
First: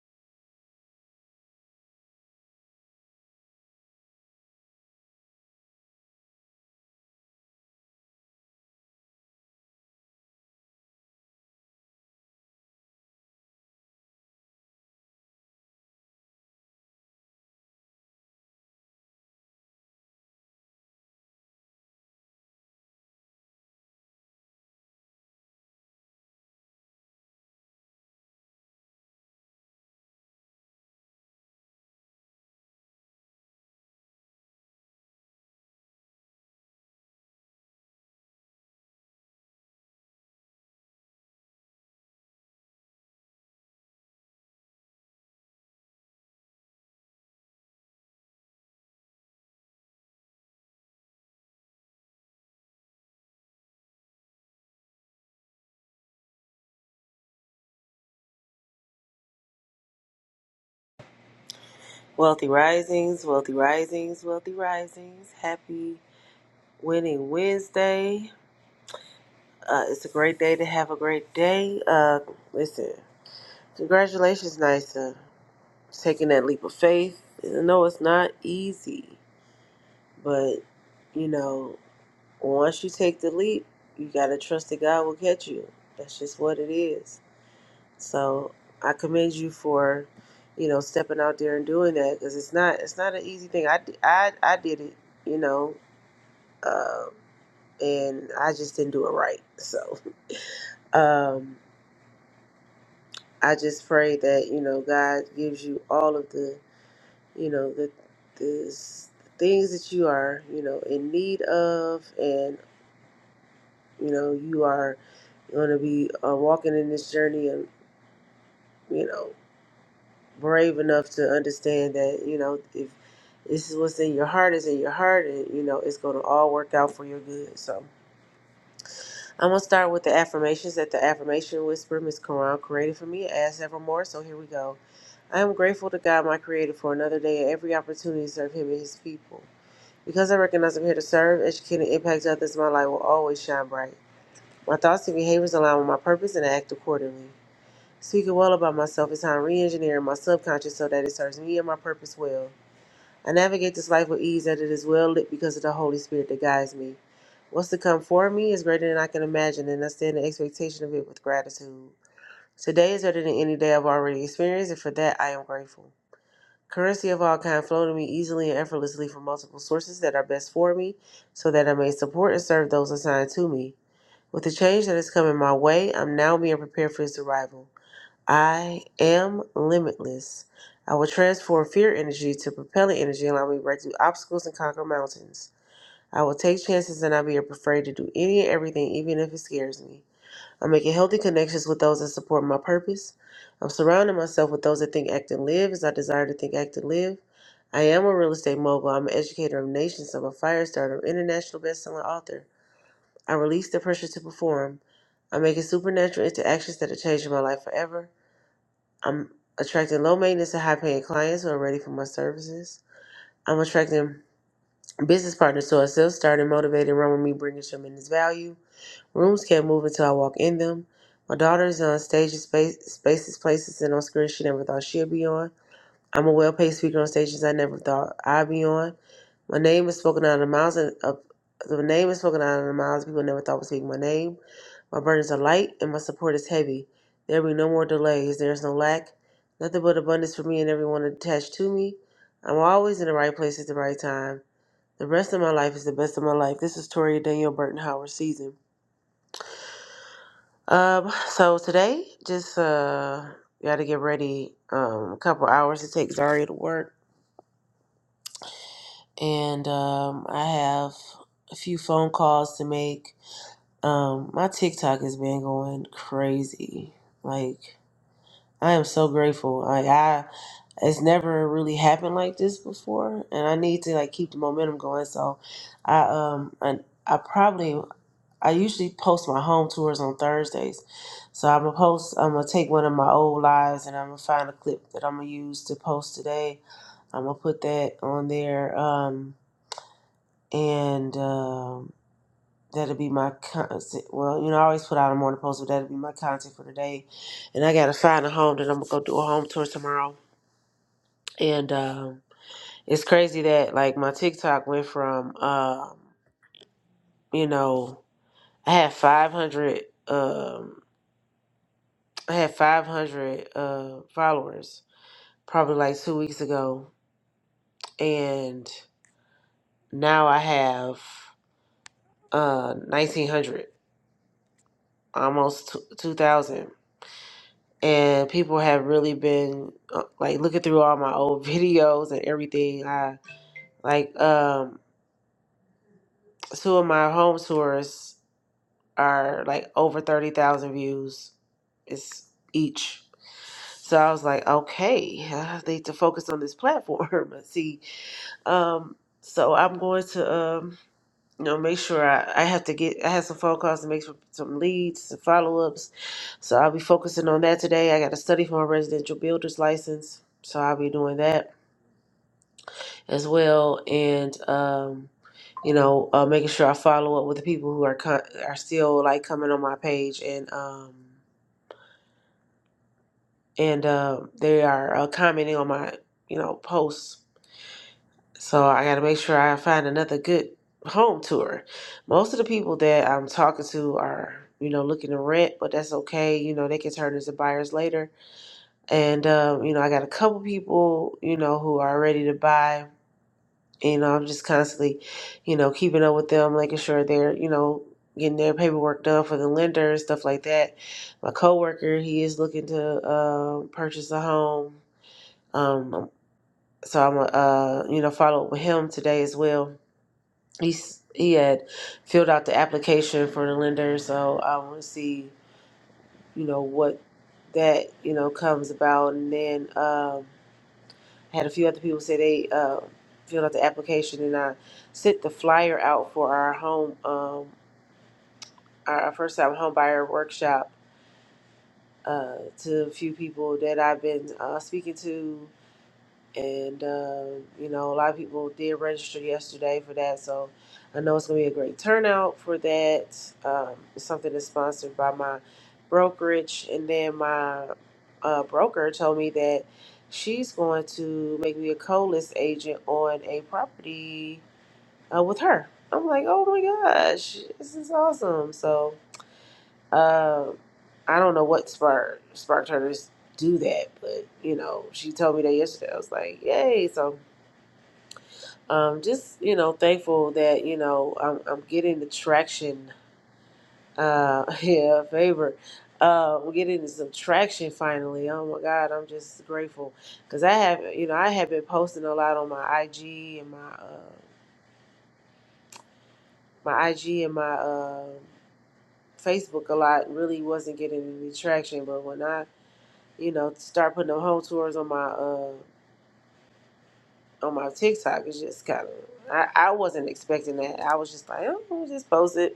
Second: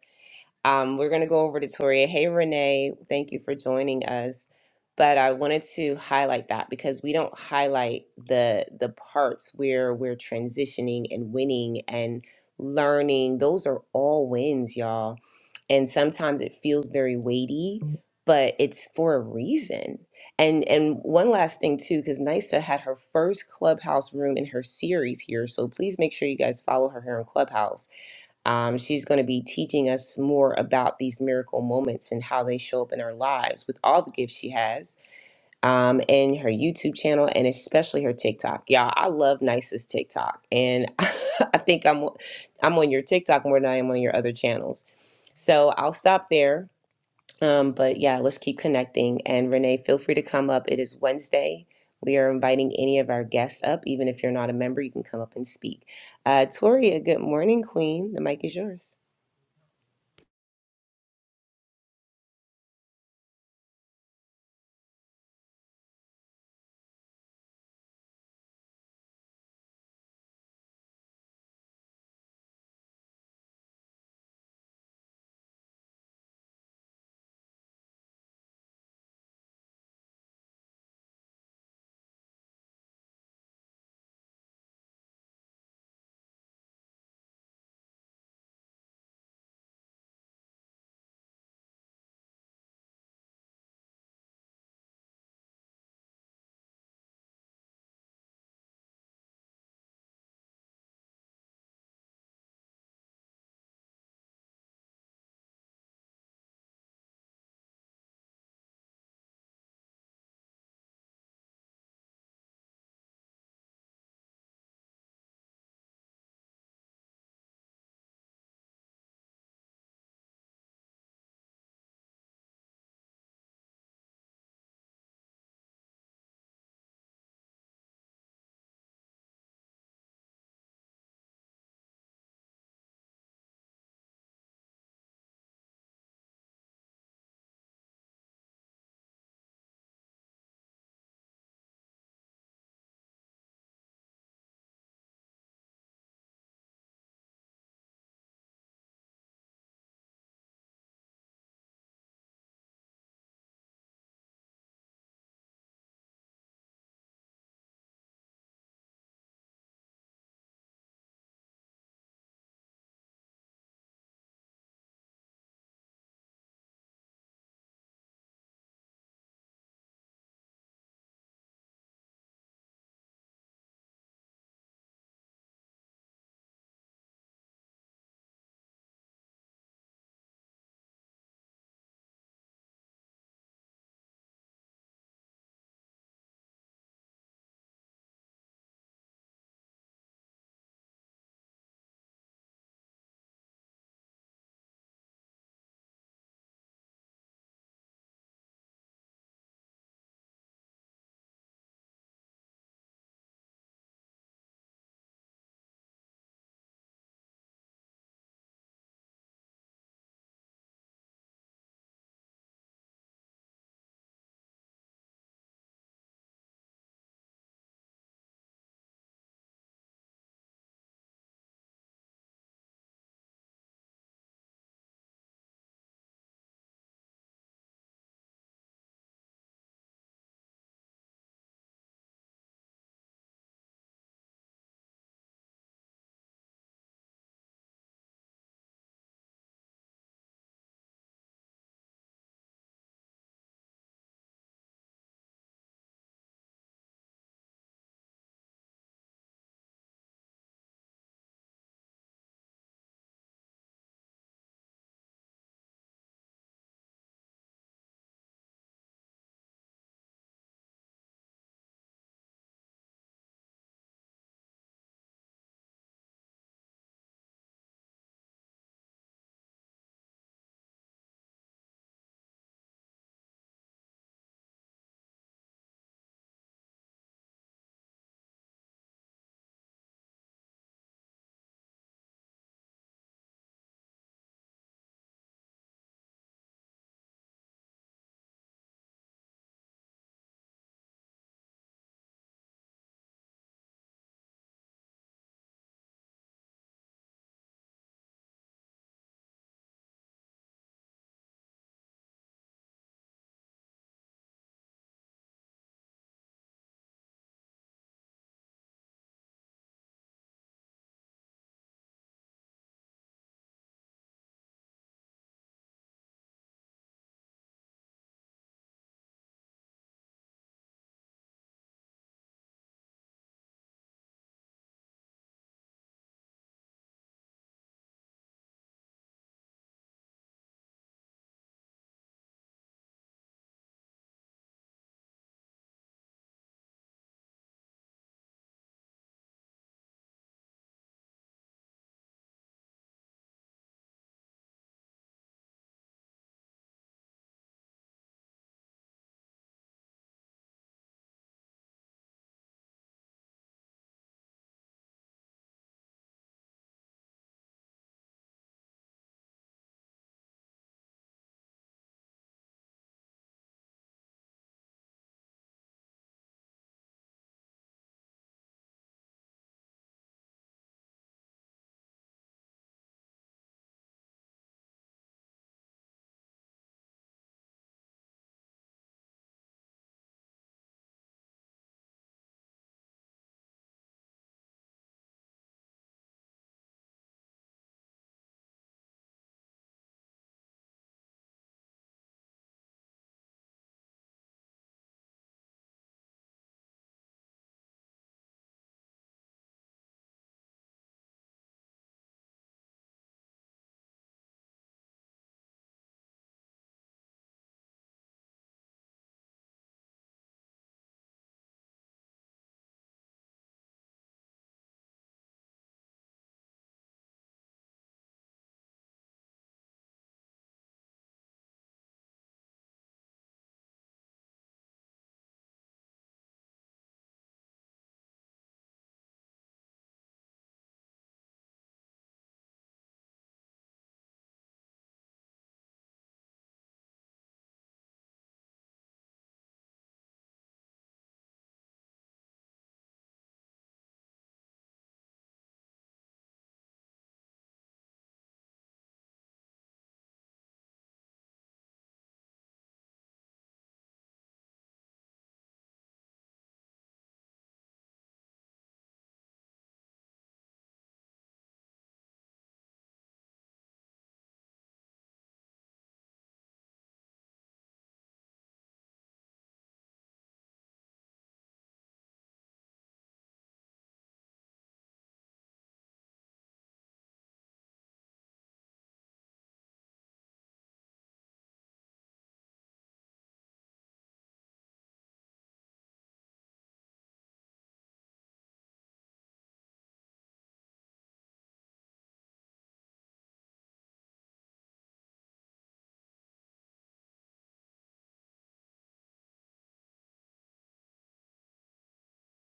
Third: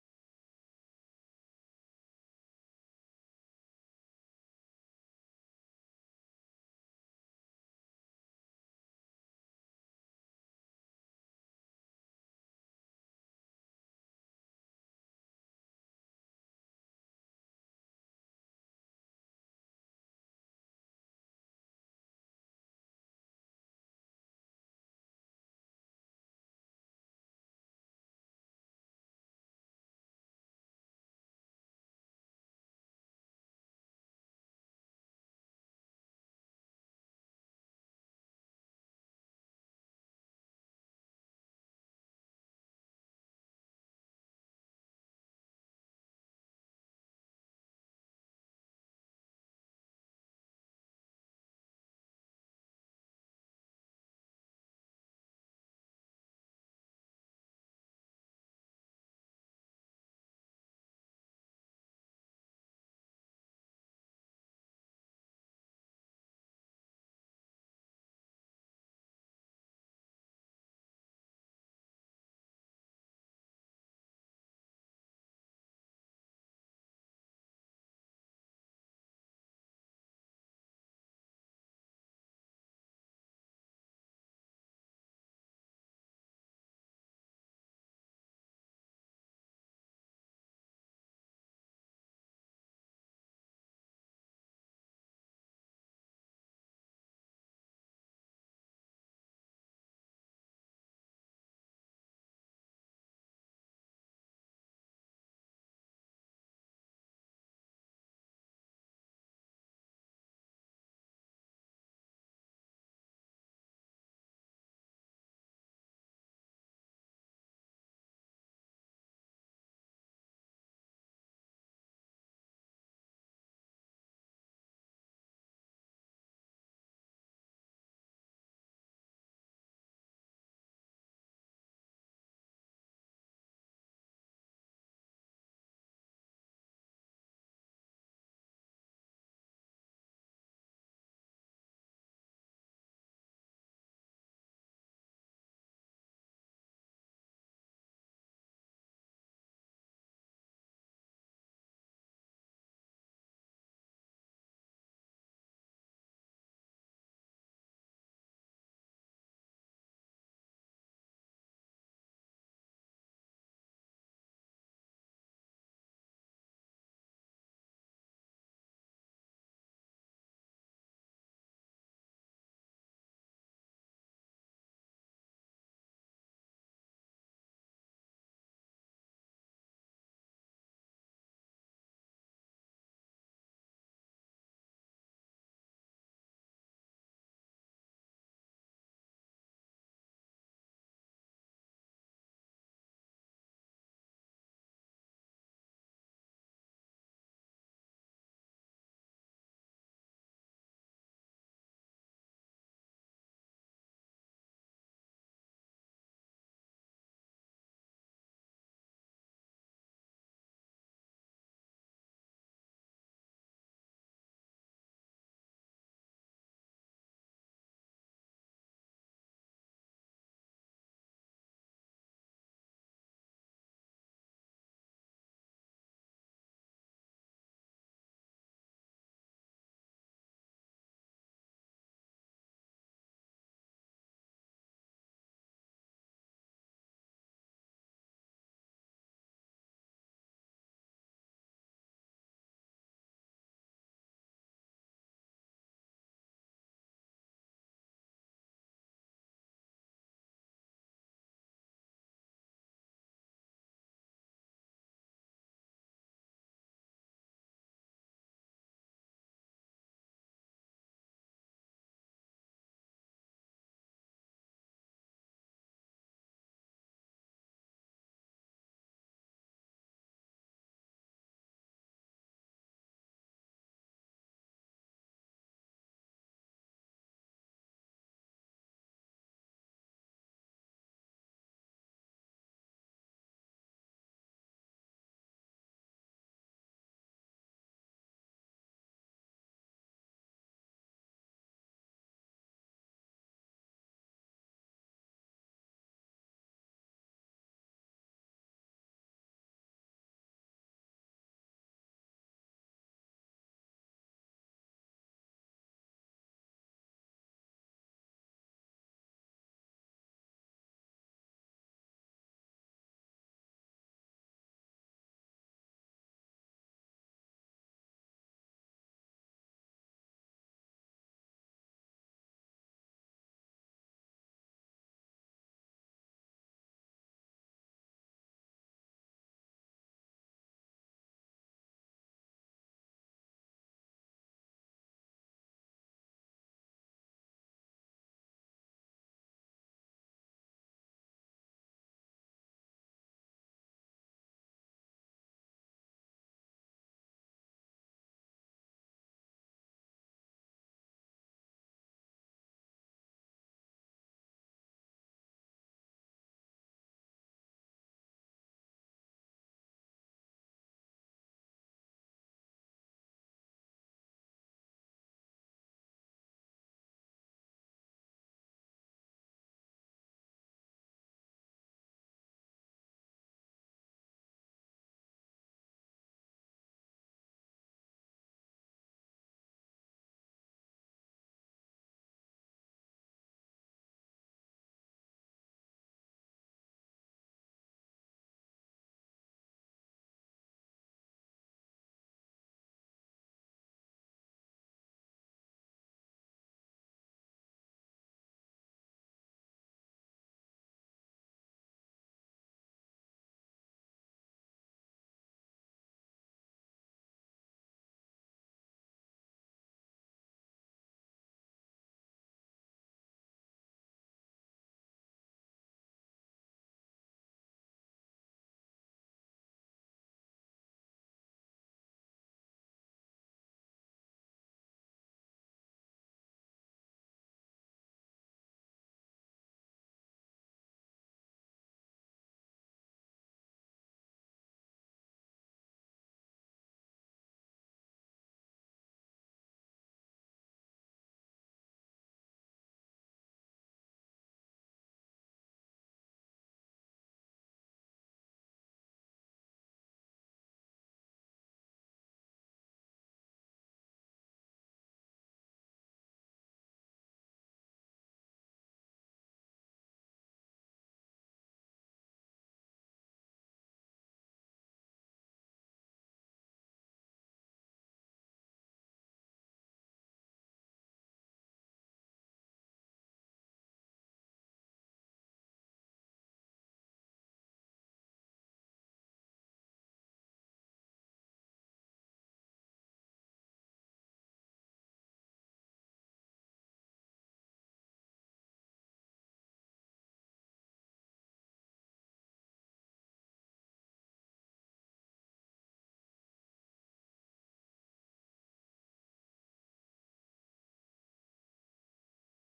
Speaker 2: Um, we're going to go over to Toria. Hey, Renee, thank you for joining us. But I wanted to highlight that because we don't highlight the the parts where we're transitioning and winning and learning. Those are all wins, y'all. And sometimes it feels very weighty, but it's for a reason. And and one last thing too, because Nisa had her first clubhouse room in her series here. So please make sure you guys follow her here on Clubhouse um, she's going to be teaching us more about these miracle moments and how they show up in our lives with all the gifts she has um, and her YouTube channel and especially her TikTok. Y'all, I love Nice's TikTok, and (laughs) I think I'm I'm on your TikTok more than I am on your other channels. So I'll stop there. Um, but yeah, let's keep connecting. And Renee, feel free to come up. It is Wednesday. We are inviting any of our guests up. Even if you're not a member, you can come up and speak. Uh, Toria, good morning, Queen. The mic is yours.
Speaker 3: Wealthy Risings, Wealthy Risings, Wealthy Risings. Happy Winning Wednesday. Uh, it's a great day to have a great day. Uh, listen, congratulations, Nisa. Taking that leap of faith. I know it's not easy, but you know, once you take the leap, you got to trust that God will catch you. That's just what it is. So I commend you for, you know, stepping out there and doing that because it's not it's not an easy thing. I, d- I, I did it, you know, um, and I just didn't do it right. So um, I just pray that you know God gives you all of the you know the the s- things that you are you know in need of, and you know you are going to be uh, walking in this journey, and you know brave enough to understand that you know if this is what's in your heart is in your heart, and you know it's going to all work out for your good. So I'm gonna start with the affirmations that the affirmation whisper Miss Quran created for me I asked several more, So here we go. I am grateful to God, my Creator, for another day and every opportunity to serve Him and His people. Because I recognize I'm here to serve, educate, and impact others, my light will always shine bright. My thoughts and behaviors align with my purpose and I act accordingly. Speaking well about myself is how I'm re-engineering my subconscious so that it serves me and my purpose well. I navigate this life with ease that it is well lit because of the Holy Spirit that guides me. What's to come for me is greater than I can imagine, and I stand in expectation of it with gratitude. Today is better than any day I've already experienced, and for that I am grateful. Currency of all kind flow to me easily and effortlessly from multiple sources that are best for me, so that I may support and serve those assigned to me. With the change that is coming my way, I'm now being prepared for its arrival. I am limitless. I will transform fear energy to propellant energy, and allow me to break through obstacles and conquer mountains. I will take chances and not be afraid to do any and everything, even if it scares me. I'm making healthy connections with those that support my purpose. I'm surrounding myself with those that think, act, and live as I desire to think, act, and live. I am a real estate mogul. I'm an educator of nations. I'm a fire starter, international best-selling author. I release the pressure to perform. I'm making supernatural interactions that are changing my life forever. I'm attracting low maintenance and high paying clients who are ready for my services. I'm attracting business partners to self starting motivated and run with me, bringing tremendous value. Rooms can't move until I walk in them. My daughter is on stages, space, spaces, places, and on screens she never thought she'd be on. I'm a well paid speaker on stages I never thought I'd be on. My name is spoken out of the mouths of, of the name is spoken out of the mouths people never thought was speaking my name. My burdens are light and my support is heavy. There be no more delays. There is no lack. Nothing but abundance for me and everyone attached to me. I'm always in the right place at the right time. The rest of my life is the best of my life. This is Toria Daniel Burton Howard season. Um, so today, just uh, got to get ready. Um, a couple hours to take Zaria to work, and um, I have a few phone calls to make. Um, my TikTok has been going crazy, like. I am so grateful. Like I, it's never really happened like this before, and I need to like keep the momentum going. So, I um, I, I probably I usually post my home tours on Thursdays, so I'm gonna post. I'm gonna take one of my old lives, and I'm gonna find a clip that I'm gonna use to post today. I'm gonna put that on there, um, and um, that'll be my content. Well, you know, I always put out a morning post, but that'll be my content for today. And I gotta find a home that I'm gonna go do a home tour tomorrow and um, it's crazy that like my TikTok went from um, you know, I had 500 um I had 500 uh followers probably like 2 weeks ago and now I have uh 1900 almost 2000 and people have really been uh, like looking through all my old (laughs) videos and everything. I like um two of my home tours are like over 30,000 views is each. So I was like, okay, yeah, I need to focus on this platform. (laughs) let see, um, so I'm going to, um, you know, make sure I, I have to get, I have some phone calls to make some, some leads, some follow-ups. So I'll be focusing on that today. I got to study for my residential builder's license. So I'll be doing that as well. And, um, you know, uh, making sure I follow up with the people who are, co- are still like coming on my page and, um, and uh, they are uh, commenting on my you know posts so i gotta make sure i find another good home tour most of the people that i'm talking to are you know looking to rent but that's okay you know they can turn into buyers later and um, you know i got a couple people you know who are ready to buy you know i'm just constantly you know keeping up with them making sure they're you know getting their paperwork done for the lender and stuff like that my coworker he is looking to um purchase a home um, so I'm gonna, uh, you know, follow up with him today as well. He's he had filled out the application for the lender, so I want to see, you know, what that you know comes about. And then um, had a few other people say they uh, filled out the application, and I sent the flyer out for our home, um, our our first time home buyer workshop uh, to a few people that I've been uh, speaking to and um, you know a lot of people did register yesterday for that so i know it's going to be a great turnout for that um, it's something that's sponsored by my brokerage and then my uh, broker told me that she's going to make me a co-list agent on a property uh, with her i'm like oh my gosh this is awesome so uh, i don't know what spark spark turners do that but you know she told me that yesterday i was like yay so um, just you know thankful that you know I'm, I'm getting the traction uh (laughs) yeah favor uh we're getting some traction finally oh my god i'm just grateful because i have you know i have been posting a lot on my ig and my uh my ig and my uh facebook a lot really wasn't getting any traction but when i you know start putting them home tours on my uh on my tiktok it's just kind of I, I wasn't expecting that i was just like oh just post it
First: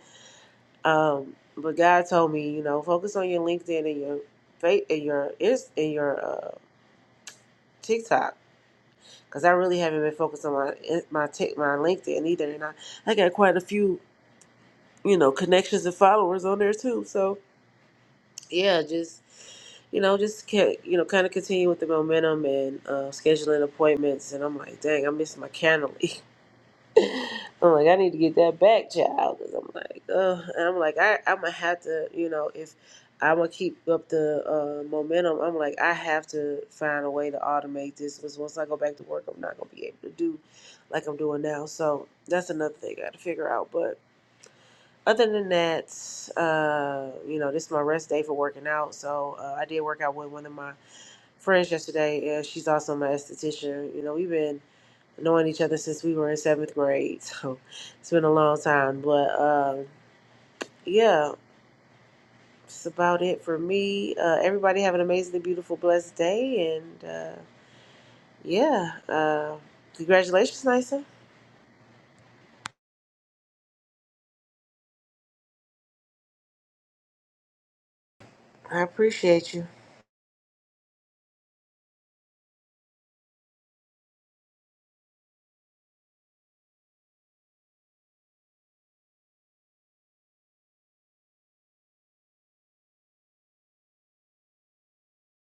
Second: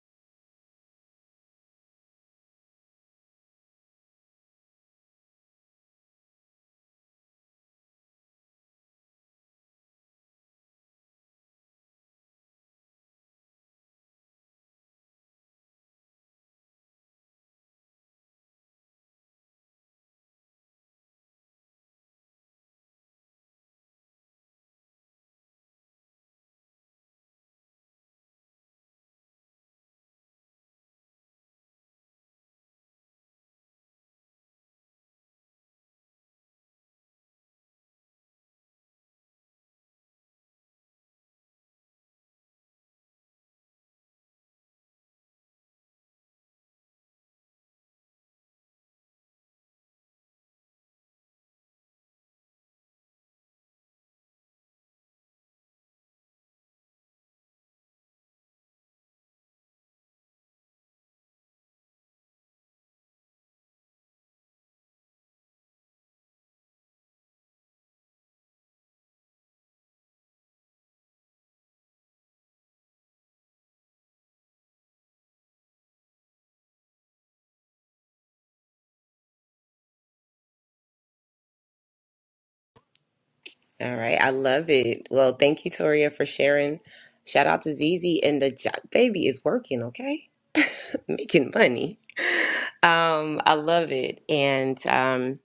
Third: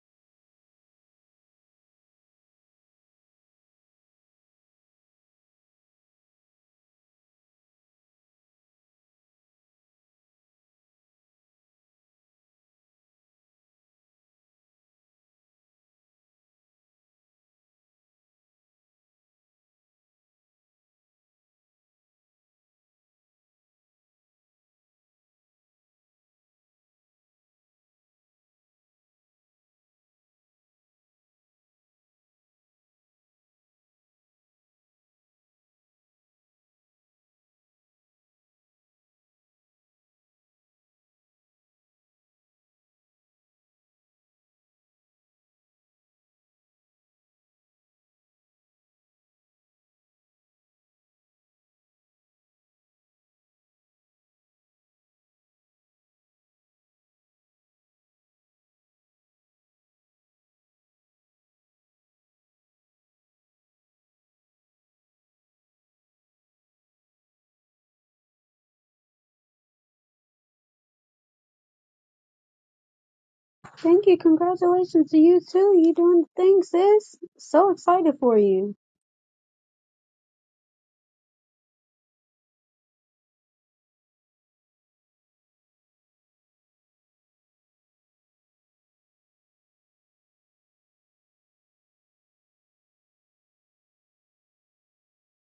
Speaker 3: Um, but God told me, you know, focus on your LinkedIn and your fa and your is and your uh, TikTok because I really haven't been focused on my in- my tick my LinkedIn either, and I I got quite a few you know connections and followers on there too. So yeah, just you know, just can you know kind of continue with the momentum and uh, scheduling appointments, and I'm like, dang, I miss my calendar. (laughs) I'm like, I need to get that back, child. Cause I'm like, uh, and I'm like, I, I'm gonna have to, you know, if I'm gonna keep up the uh, momentum, I'm like, I have to find a way to automate this. Cause once I go back to work, I'm not gonna be able to do like I'm doing now. So that's another thing I got to figure out. But other than that, uh, you know, this is my rest day for working out. So uh, I did work out with one of my friends yesterday, and she's also my esthetician. You know, we've been knowing each other since we were in seventh grade. (laughs) So it's been a long time. But um, yeah, it's about it for me. Uh, everybody have an amazingly beautiful, blessed day. And uh, yeah, uh, congratulations, Nisa.
Speaker 1: Thank you. Congratulations to you too. You doing the thing, sis. So excited for you.
Speaker 3: I appreciate you.
Speaker 2: All right, I love it. Well, thank you, Toria, for sharing. Shout out to Zizi and the job. Baby is working, okay? (laughs) Making money. Um, I love it. And um,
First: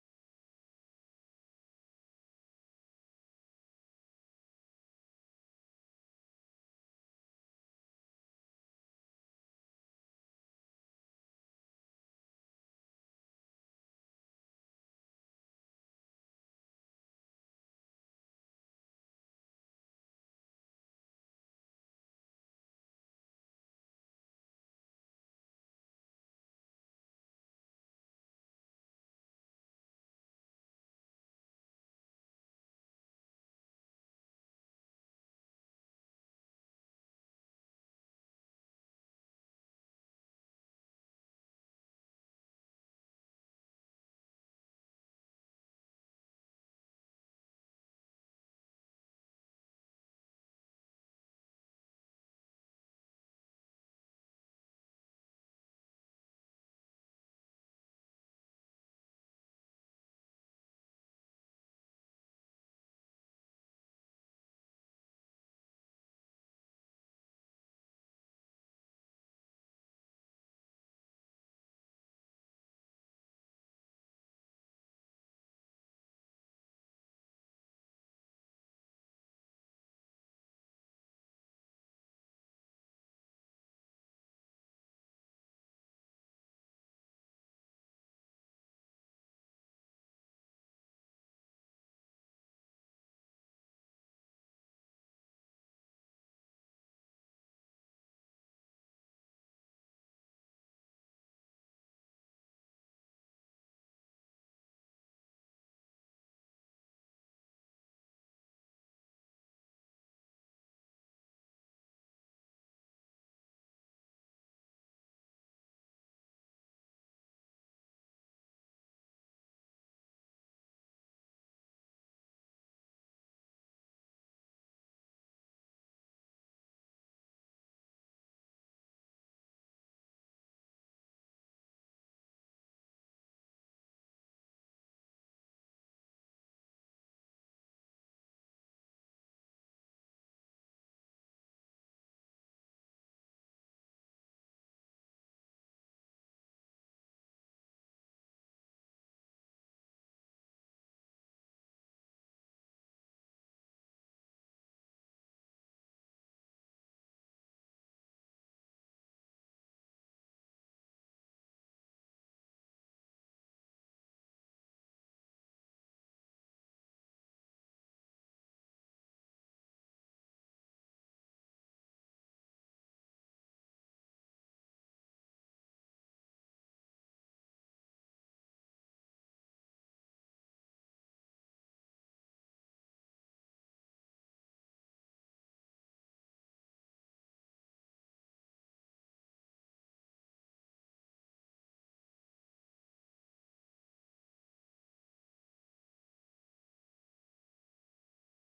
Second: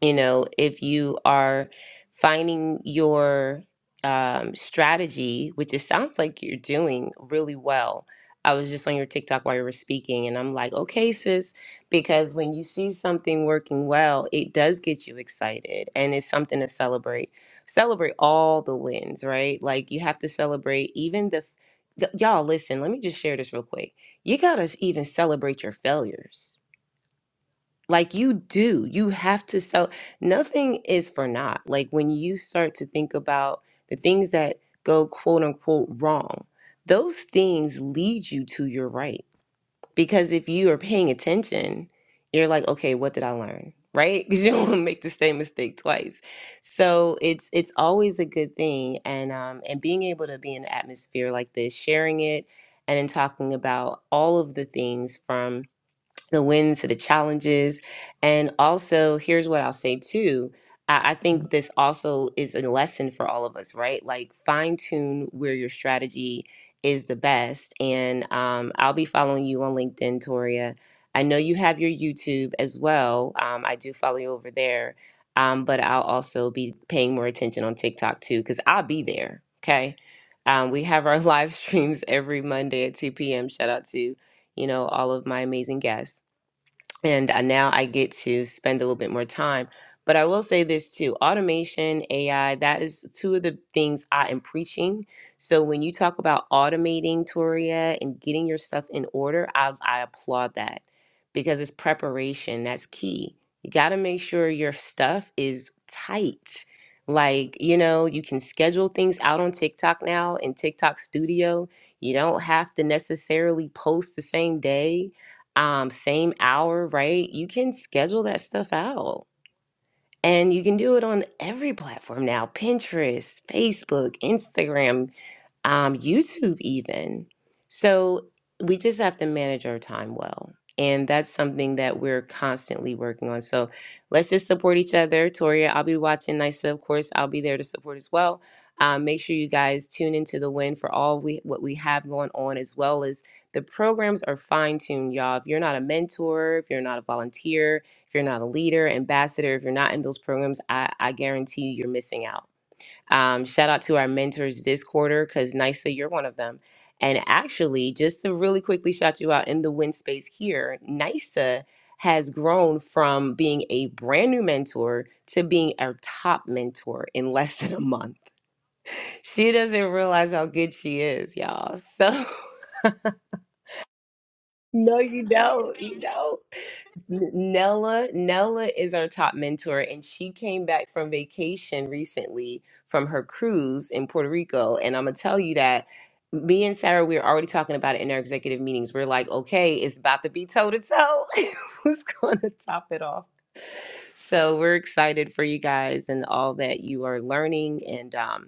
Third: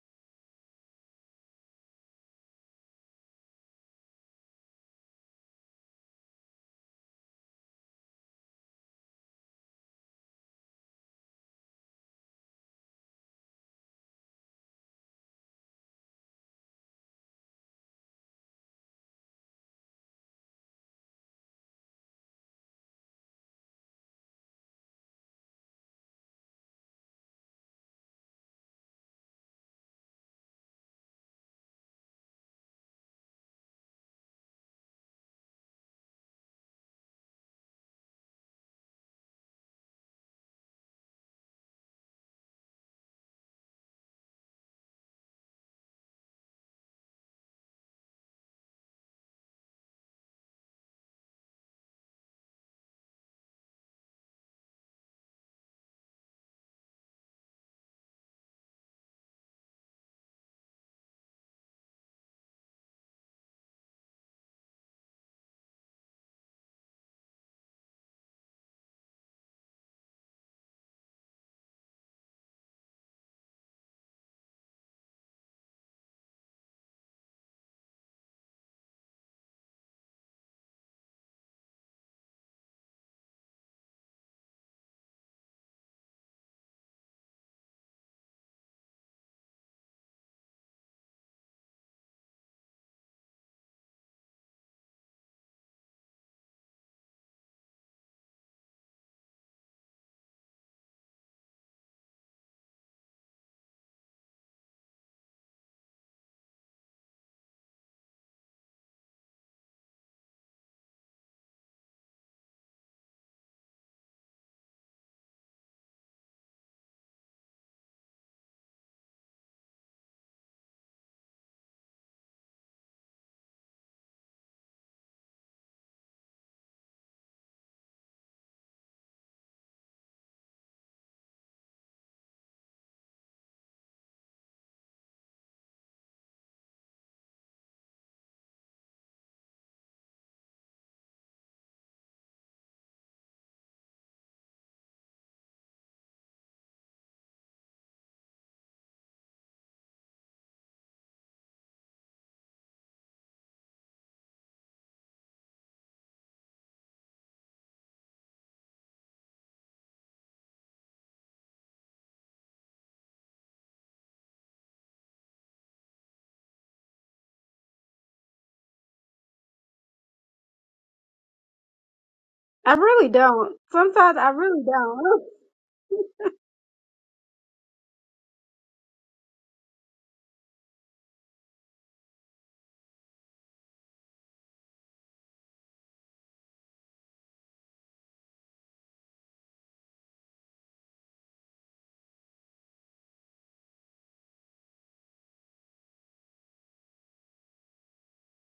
Speaker 2: you know if you are finding your um, strategy which it sounds like you're doing really well i was just on your tiktok while you were speaking and i'm like okay sis because when you see something working well it does get you excited and it's something to celebrate celebrate all the wins right like you have to celebrate even the the- y'all listen let me just share this real quick you gotta even celebrate your failures like you do, you have to sell. Nothing is for naught. Like when you start to think about the things that go quote unquote wrong, those things lead you to your right. Because if you are paying attention, you're like, okay, what did I learn? Right? (laughs) Because you don't want to make the same mistake twice. So it's it's always a good thing. And um and being able to be in an atmosphere like this, sharing it and then talking about all of the things from the wins to the challenges. And also, here's what I'll say too. I I think this also is a lesson for all of us, right? Like fine tune where your strategy is the best. And um, I'll be following you on LinkedIn, Toria. I know you have your YouTube as well. Um, I do follow you over there. Um, but I'll also be paying more attention on TikTok too, because I'll be there. Okay. Um, we have our (laughs) live streams every Monday at 2 p.m. Shout out to, you know, all of my amazing guests and uh, now I get to spend a little bit more time. But I will say this too automation, AI, that is two of the things I am preaching. So when you talk about automating Toria and getting your stuff in order, I, I applaud that because it's preparation. That's key. You got to make sure your stuff is tight. Like, you know, you can schedule things out on TikTok now in TikTok Studio. You don't have to necessarily post the same day um, same hour, right? You can schedule that stuff out. And you can do it on every platform now Pinterest, Facebook, Instagram um, YouTube, even. So we just have to manage our time well. And that's something that we're constantly working on. So let's just support each other. Toria, I'll be watching NYSA, of course. I'll be there to support as well. Um, make sure you guys tune into the win for all we what we have going on, as well as the programs are fine tuned, y'all. If you're not a mentor, if you're not a volunteer, if you're not a leader, ambassador, if you're not in those programs, I, I guarantee you you're missing out um, shout out to our mentors this quarter because Nisa, you're one of them. And actually, just to really quickly shout you out in the win space here, Nisa has grown from being a brand new mentor to being a top mentor in (laughs) less than a month. She doesn't realize how good she is, y'all. So, (laughs)
Speaker 1: I really don't. Sometimes I really
Speaker 2: no,
Speaker 1: don't. (laughs)
Speaker 2: you don't. You don't. Nella, Nella is our top mentor, and she came back from vacation recently from her cruise in Puerto Rico. And I'm gonna tell you that me and Sarah, we were already talking about it in our executive meetings. We're like, okay, it's about to be toe to toe. (laughs) Who's gonna top it off? So we're excited for you guys and all that you are learning. And um,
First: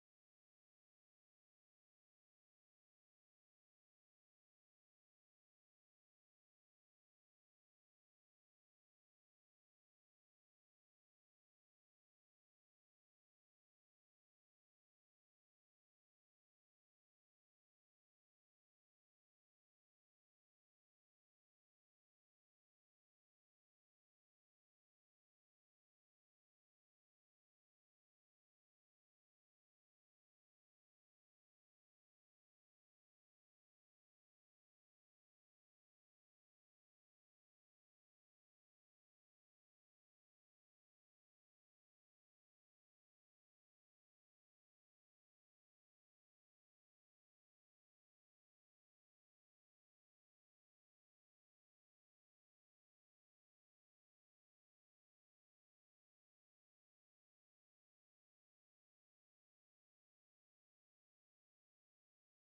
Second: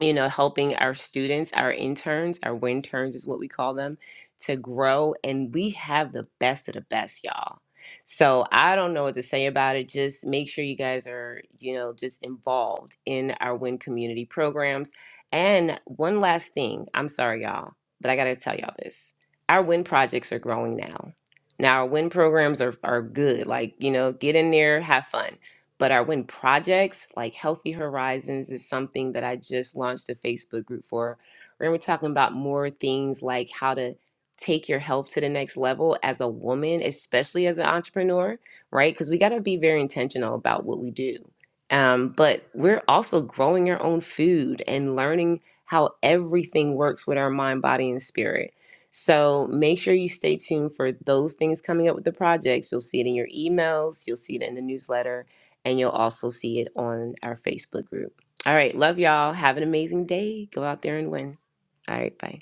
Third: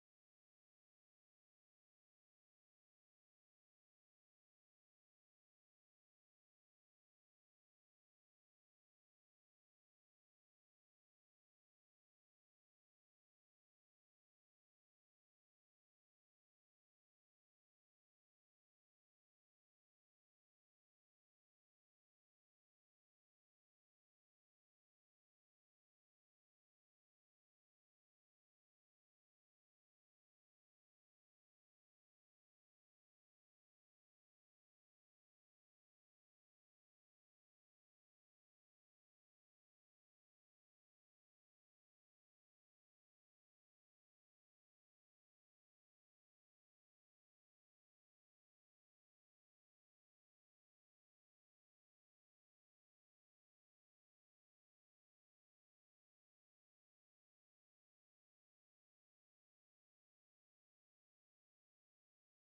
Speaker 2: you know, helping our students, our interns, our win turns is what we call them, to grow. And we have the best of the best, y'all. So I don't know what to say about it. Just make sure you guys are, you know, just involved in our win community programs. And one last thing, I'm sorry, y'all, but I got to tell y'all this. Our win projects are growing now. Now, our win programs are, are good. Like, you know, get in there, have fun but our win projects, like Healthy Horizons, is something that I just launched a Facebook group for. And we're talking about more things like how to take your health to the next level as a woman, especially as an entrepreneur, right? Because we got to be very intentional about what we do. Um, but we're also growing our own food and learning how everything works with our mind, body, and spirit. So make sure you stay tuned for those things coming up with the projects. You'll see it in your emails, you'll see it in the newsletter, and you'll also see it on our Facebook group. All right, love y'all. Have an amazing day. Go out there and win. All right, bye.